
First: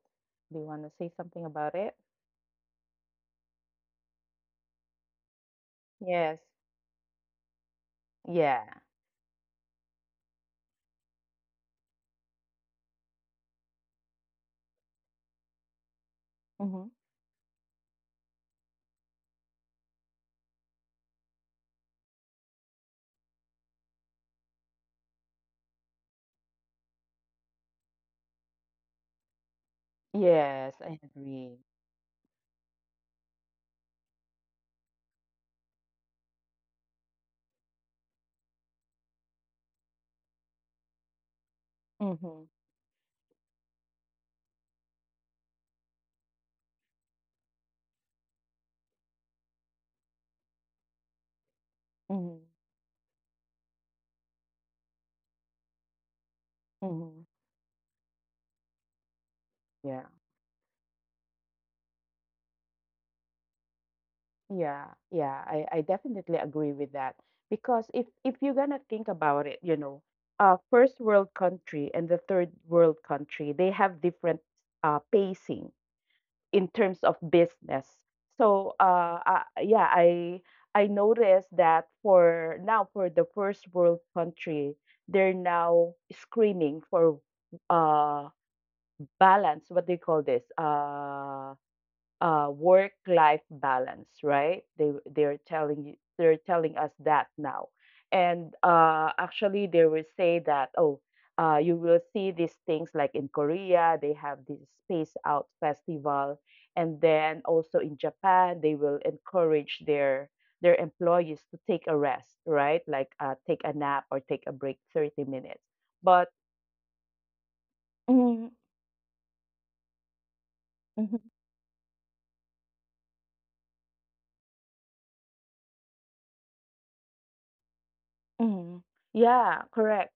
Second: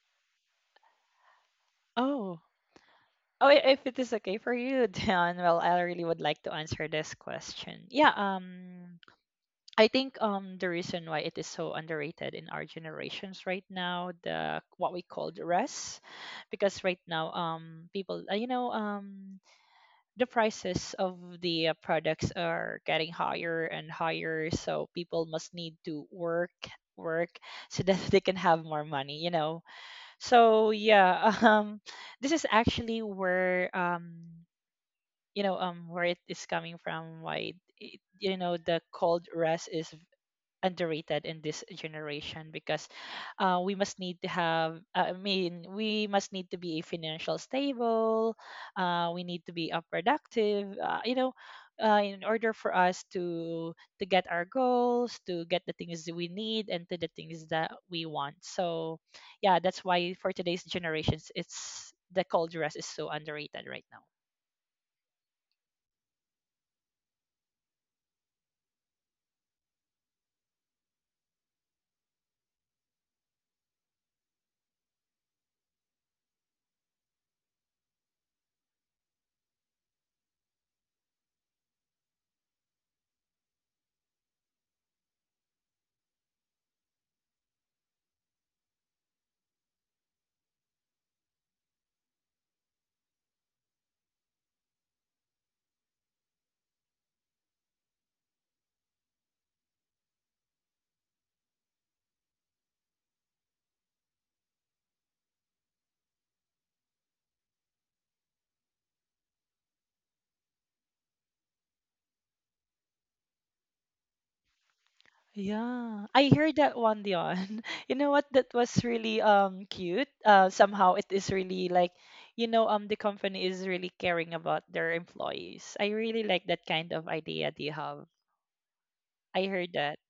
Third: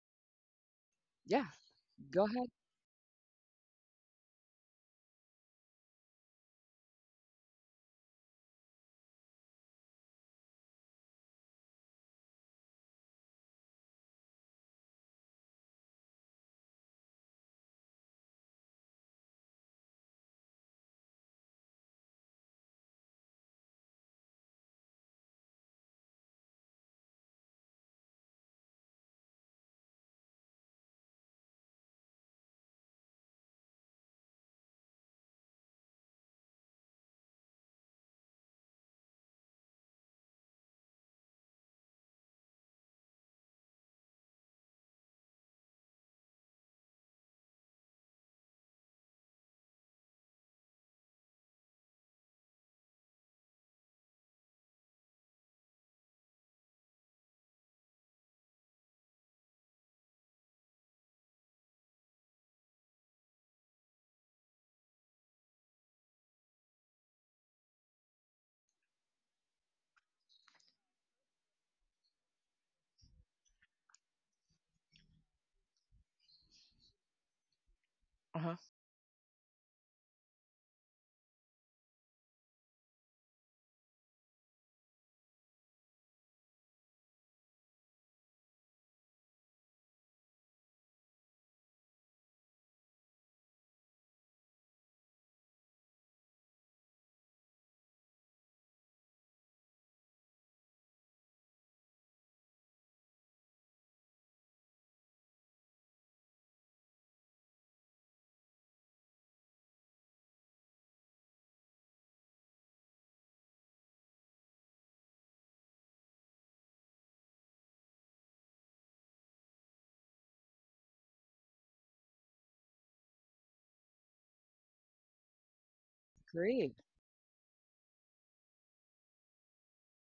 C: do you want to say something
A: Yeah,
C: about it?
A: go
B: Oh,
A: ahead.
B: oh, if it is okay for you, Dan, well, I really would
C: Yes.
B: like to answer this question. Yeah,
C: Yeah.
B: I think the reason why it is so underrated in our generations right now, the what we call the rest, because
C: Mm-hmm.
B: right now people, the prices of the products are getting higher and higher, so people must need to work so that they can have more money. So
C: Yes, I
B: yeah,
C: agree.
B: this is actually where you know where it is coming from, why it, you know the cold rest is underrated in this generation
C: Mhm,
B: because we must need to have I mean, we must need to be financial stable. We need to be productive in
C: mhm,
B: order for us to get our goals, to get the things that we need and to the
C: mhm.
B: things that we want. So yeah, that's
C: Yeah,
B: why for today's generations, it's the cold rest is so underrated right now.
C: yeah, yeah. I definitely agree with that, because if you're gonna think about it, you know, first world country and the third world country, they have different pacing in terms of business.
A: Uh-huh.
C: So, yeah, I noticed that for now for the first world country, they're now screaming for uh balance, what they call this, work life balance, right? they they're telling you, they're telling us that now. And actually they will say that, oh, you will see these things like in Korea. They have this space out festival. And then also in Japan, they will encourage their employees to take a rest, right? Like take a nap or take a break, 30 minutes.
B: Yeah,
C: But
B: I heard that one, Dion. You know what?
C: mm,
B: That was really cute. Somehow it
C: mhm,
B: is really like, the company is really caring about their employees. I really like that
A: Agree.
B: kind of idea they have.
C: mhm.
B: I
C: Yeah,
B: heard that.
C: correct.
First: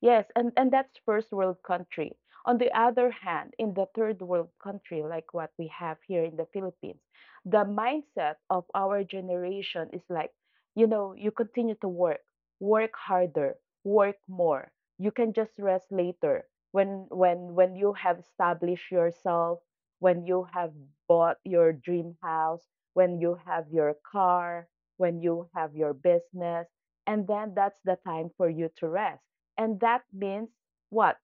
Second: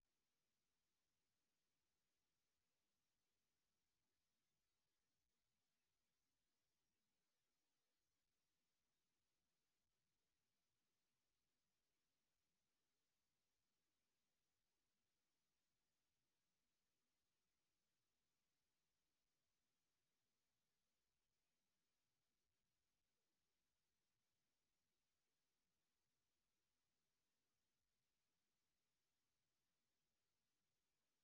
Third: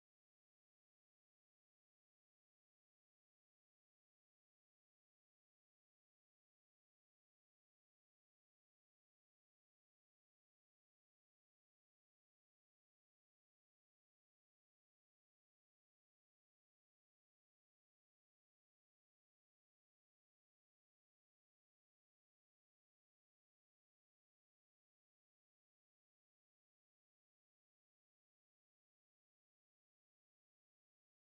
C: Yes, and that's first world country. On the other hand, in the third world country, like what we have here in the Philippines, the mindset of our generation is like, you know, you continue to work, work harder, work more. You can just rest later when when you have established yourself, when you have bought your dream house, when you have your car, when you have your business, and then that's the time for you to rest. And that means what?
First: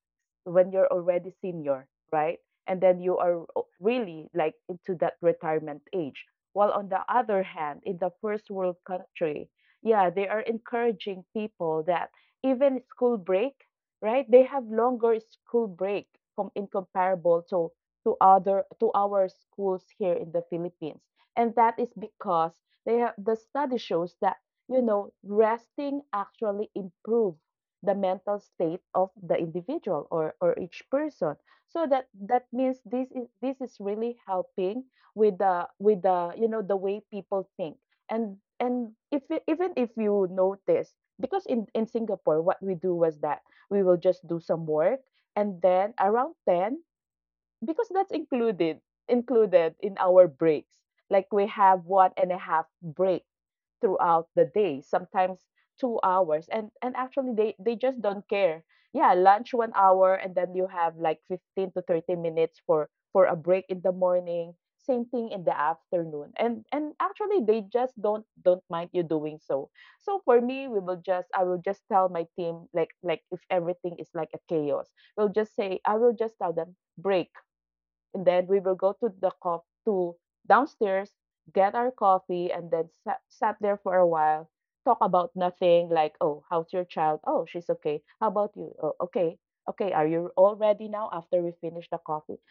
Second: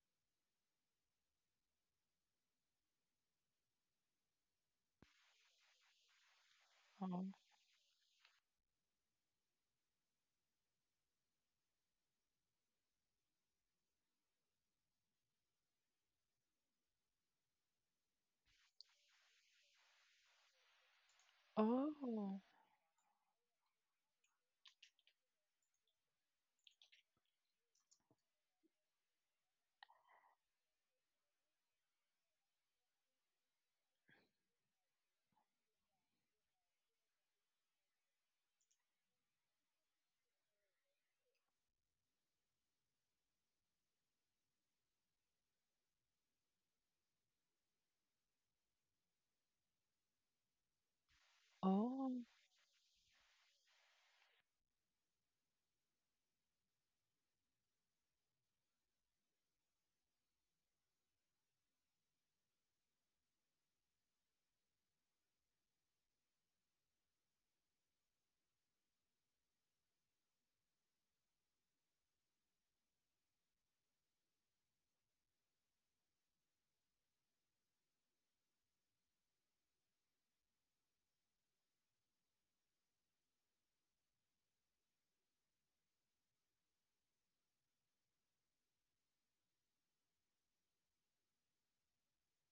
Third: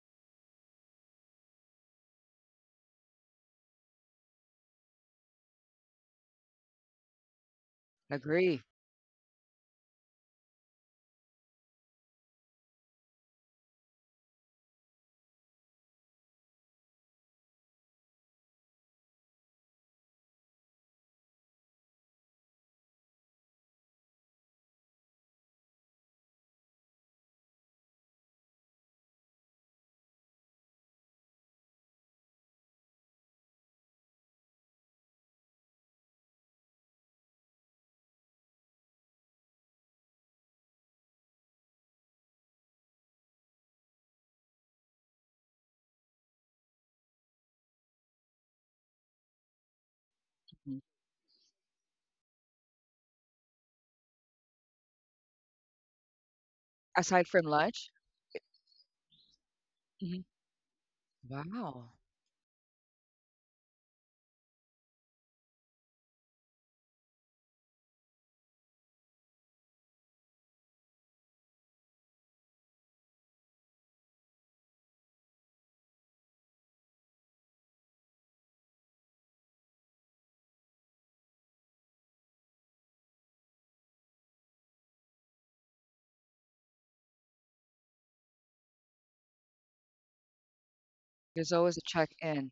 C: When you're already senior, right? And then you are really like into that retirement age. While on the
B: Oh,
C: other hand, in the first
A: Agree.
C: world country, yeah, they are encouraging people that even school break, right? They have longer school break in comparable to other to our schools here in the Philippines. And that is
B: oh,
C: because they have the study shows that, you know, resting actually improve the mental state of the individual, or each person, so that that means this is really helping with the you know the way people think. And if you- even if you notice, because in Singapore, what we do was that we will just do some work and then around 10, because that's included included in our breaks.
A: Mhm.
C: Like we have
B: oh,
C: one and a half break throughout the day, sometimes 2 hours. And
A: Aside
C: actually
A: from
C: they
A: lunch,
C: just don't care. Yeah, lunch 1 hour,
A: hmm.
C: and then you have like 15 to
A: Wow.
C: 30 minutes for a break in the morning. Same thing in the afternoon. And actually they just don't mind you doing so. So for me, we will just I will just tell my team like if everything is like a chaos, we'll just say I will just tell them, break. And then we will go to the co- to downstairs, get our coffee, and then sat, sat there for a while, talk about nothing like, oh, how's your child? Oh, she's okay. How about you? Oh, okay. Okay, are you all ready now after we
A: There's always a
C: finish the coffee?
A: check-in.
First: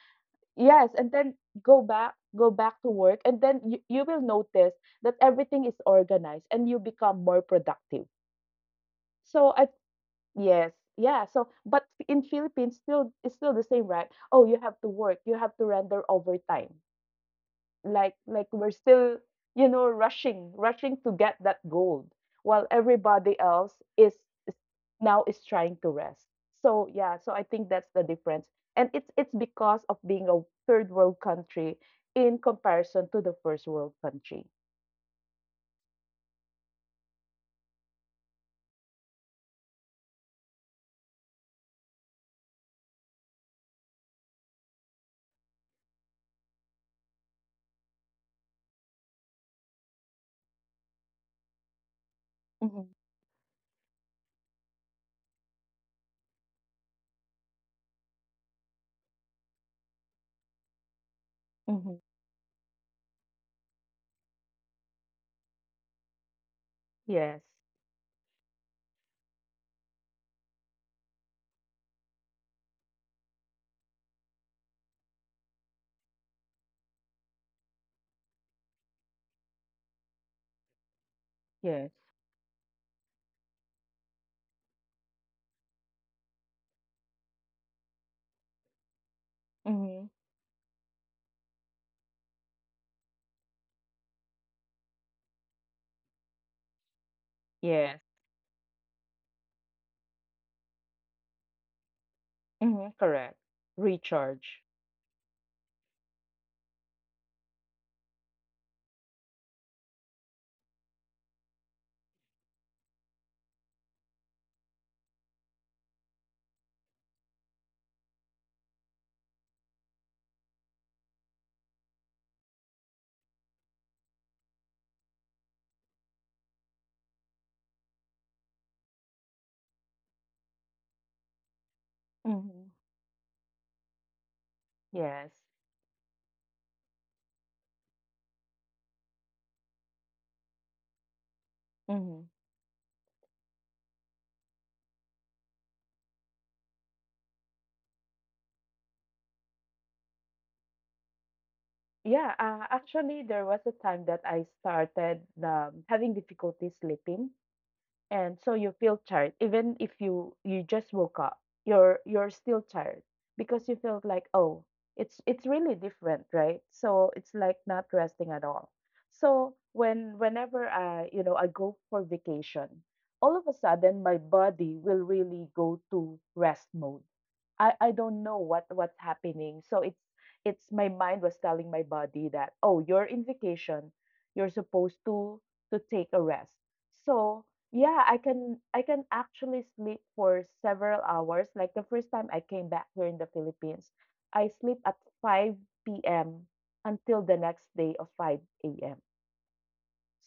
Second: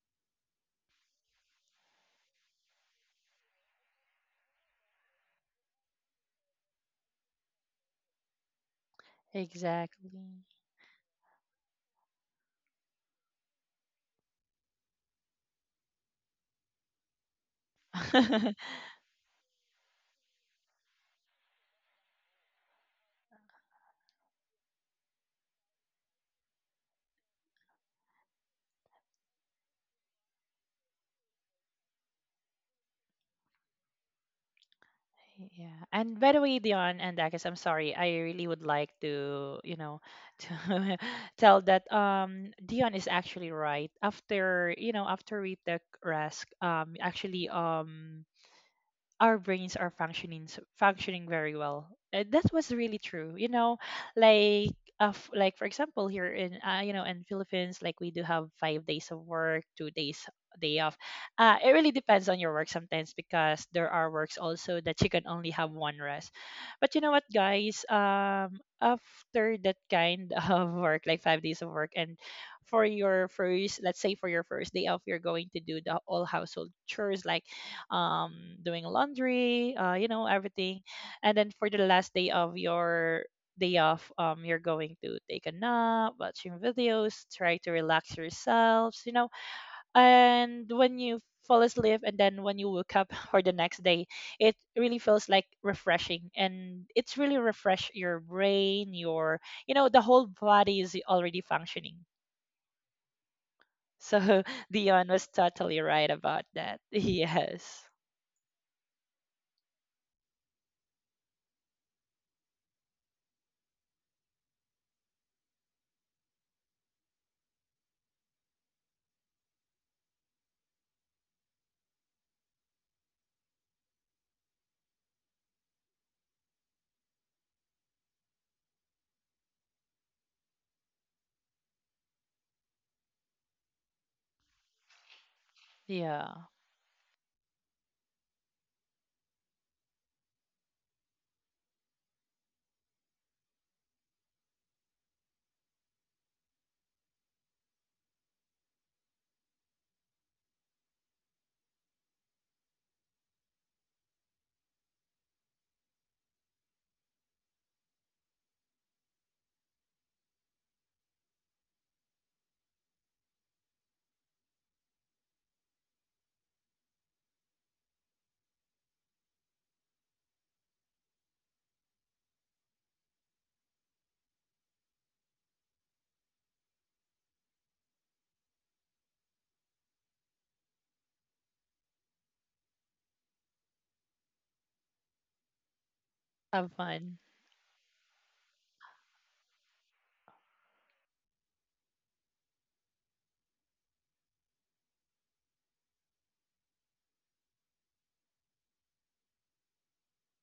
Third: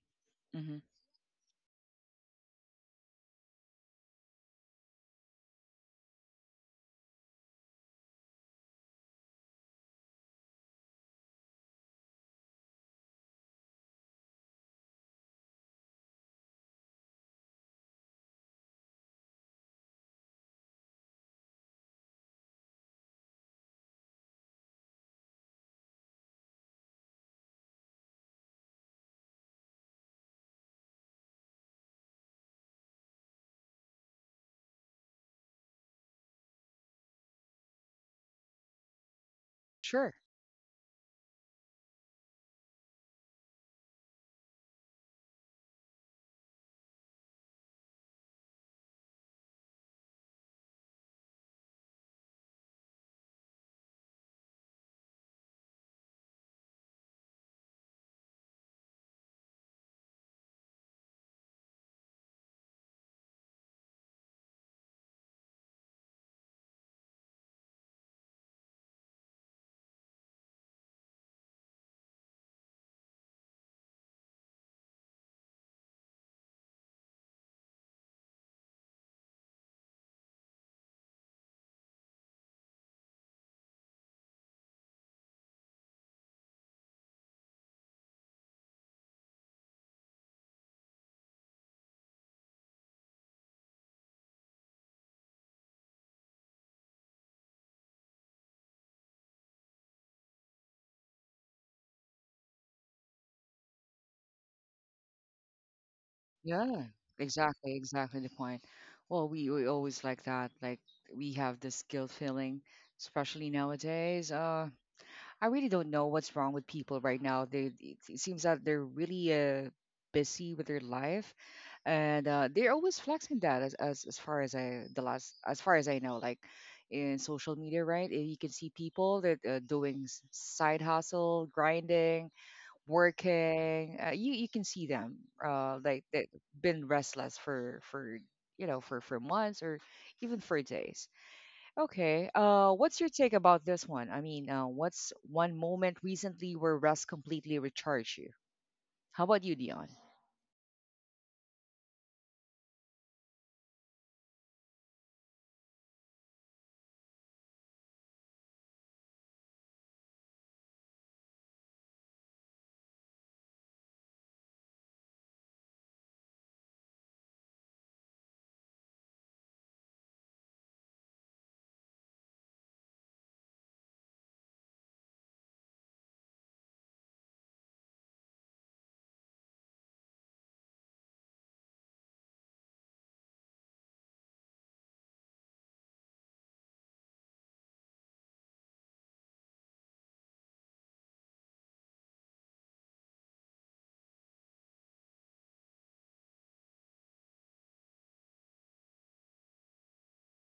A: Hmm.
C: Yes, and then go back to work, and then you will notice that everything is organized and you become more productive. So I,
B: exactly.
C: yes, yeah. So but in Philippines still it's still the same, right? Oh, you have to work, you have to render overtime, like we're still, you know, rushing rushing to get that gold, while everybody else is now is trying to rest. So yeah, so I think that's the difference, and it's because of being a third world country in comparison to the first world country.
B: Yeah. And by the way, Dion and Akis, I'm sorry. I really would like to,
A: Sure.
B: to tell that Dion is actually right. After we took risk, actually, our brains are functioning functioning very well. That was
C: Hmm.
B: really true. You know, like like for example, here in you know in Philippines, like we do have 5 days of work, 2 days day off. It really
C: Hmm.
B: depends on your work sometimes because there are works also that you can only have one rest. But you know what,
C: Yes.
B: guys? After that kind of work, like 5 days of work, and let's say for your first day off, you're going to do the all household chores like um, doing laundry, everything. And then for the
C: Yes.
B: last day of your day off, you're going to take a nap, watching videos, try to relax yourselves.
C: Hmm.
B: And when you fall asleep and then when you wake up for the next day, it really feels like refreshing and it's really refresh your
C: Yes.
B: brain, the whole body is already functioning.
C: Hmm. Correct.
B: So
C: Recharge.
B: Dion was totally right about
A: Yeah.
B: that.
A: Exactly.
B: Yes.
A: Exactly the point. Well, we always like that. Like we have this guilt feeling, especially nowadays. I really don't know what's wrong with people right now. They it, it seems that they're really busy with their life, and they're always flexing that as, as far as I the last as far as I know, like in social media, right? You can see people that doing side hustle, grinding,
C: Hmm.
A: working. You you can see them
C: Yes.
A: like they've
B: Yeah.
A: been restless for, you know, for months or even for days. Okay. What's your take about this one? I mean, what's one moment recently where rest completely recharged you? How about you, Dion?
C: Yeah, actually, there was a time that I started having difficulty sleeping, and so you feel tired even if you you just woke up. You're still tired because you felt like, oh, it's really different, right? So it's like not resting at all. So when whenever I, you know, I go for vacation, all of a sudden my body will really go to rest mode. I don't know what what's happening. So it's my mind was telling my body that, oh, you're in vacation, you're supposed to take a rest.
B: Have fun.
C: So yeah, I can actually sleep for several hours. Like the first time I came back here in the Philippines, I sleep at 5 p.m. until the next day of 5 a.m.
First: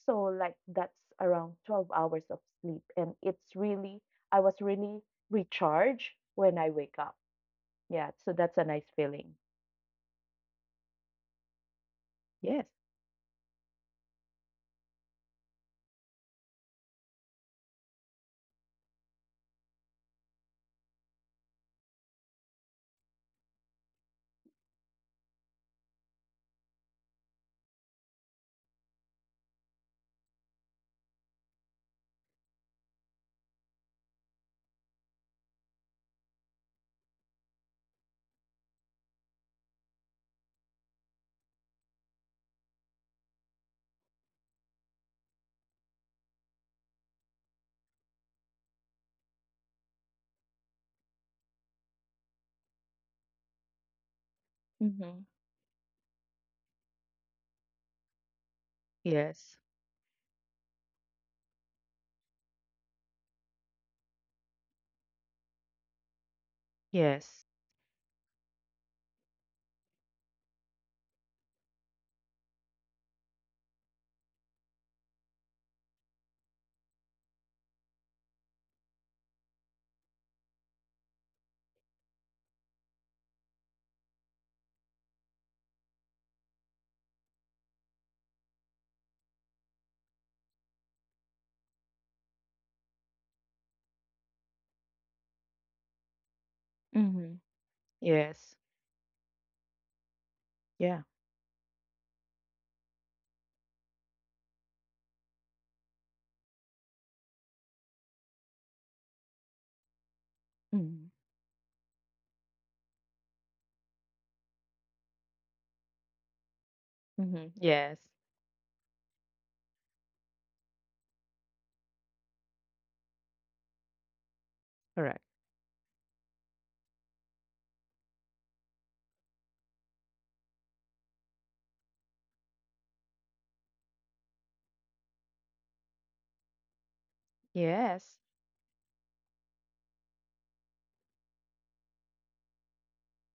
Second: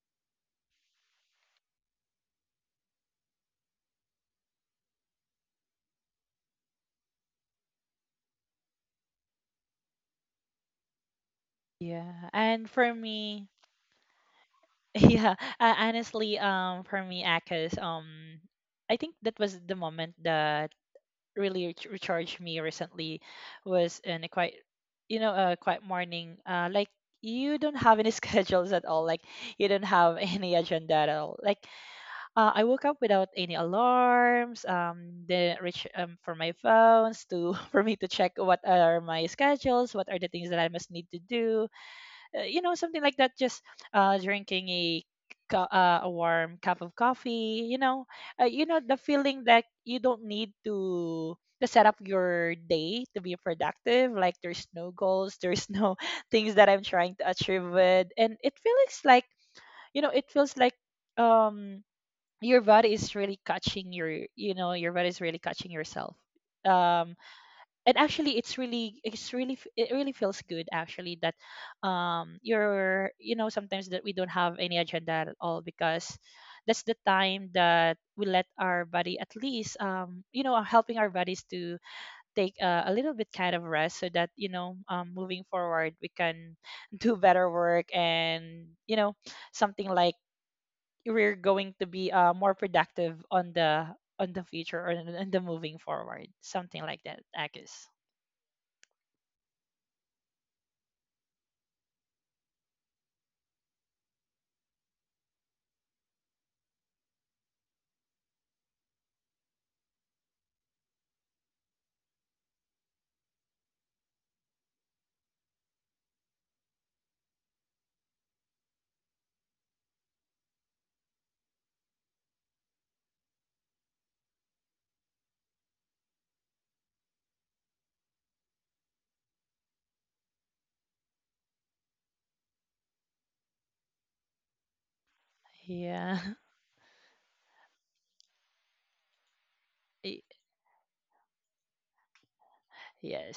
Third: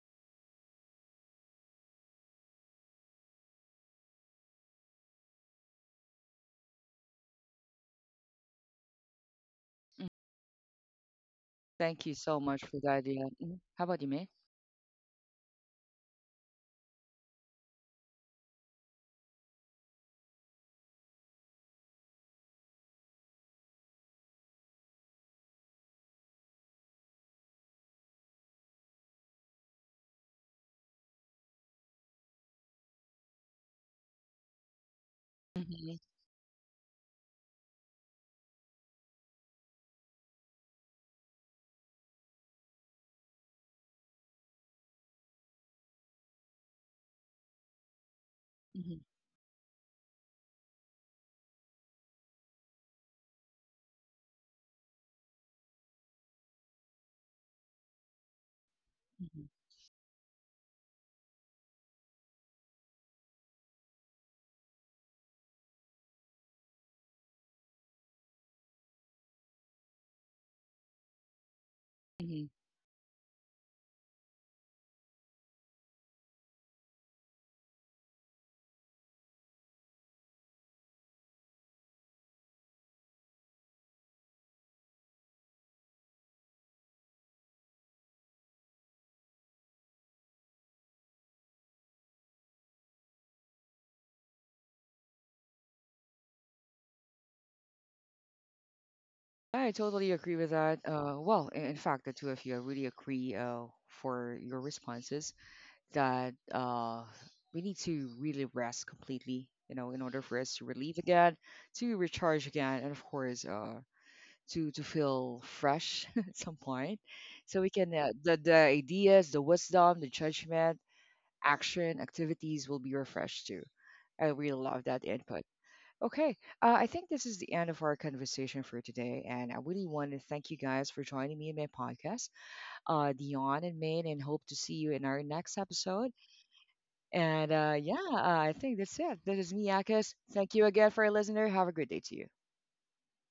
C: So like that's around 12 hours of sleep, and it's really I was really recharged when I wake up. Yeah, so that's a nice feeling.
A: Mm. Thank you
B: Yeah,
A: so much
C: Yes.
B: and
A: for
B: for
A: that, Dion.
B: me,
A: Mhm. How about you, May?
B: yeah, honestly, for me, Akis, I think that was the moment that really recharged me recently, was in a quiet morning. Like you don't have any schedules at all. Like you don't have any agenda at all. Like I woke up without any alarms. Didn't reach
A: Mhm,
B: for my phones to for me to check what are my schedules, what are the things that I must need to do something like that, just drinking a warm cup of coffee. You know the
A: mhm,
B: feeling that you don't need to set up your day to be productive, like there's no
C: Mm-hmm.
B: goals, there's no things that I'm trying to achieve with, and it feels like
A: mhm,
C: Yes.
B: you know it feels like um your body is really catching your you know your body is really catching yourself um
C: Yes.
B: and actually, it really feels good, actually, that
A: mhm.
B: you're you know sometimes that we don't have any agenda at all, because that's the time that we let our body at least helping our bodies to take a little bit kind of rest so that moving forward we can do better work, and you know something like we're going to be more productive on the future or in the moving forward, something like that,
C: Mm-hmm.
B: Agus.
C: Yes.
A: I totally agree with that.
C: Yeah.
A: Well, in fact, the two of you, I really agree for your responses, that we need to really rest completely, you know, in order for us to relieve
C: Mm-hmm.
A: again, to recharge again, and of course, to feel fresh at some point,
C: Mm-hmm.
A: so we can,
C: Yes.
A: the ideas, the wisdom, the judgment, action, activities will be refreshed too. I really love that
C: Correct.
A: input. Okay, I think this is the end of our conversation for today, and I really want to thank you guys for joining me in my podcast, Dion and Maine, and hope to see you in our next episode.
B: Yeah.
A: And yeah,
C: Yes.
A: I think that's it. This is me, Akis.
B: Y-
A: Thank you again for a listener. Have a great day to you.
B: Yes.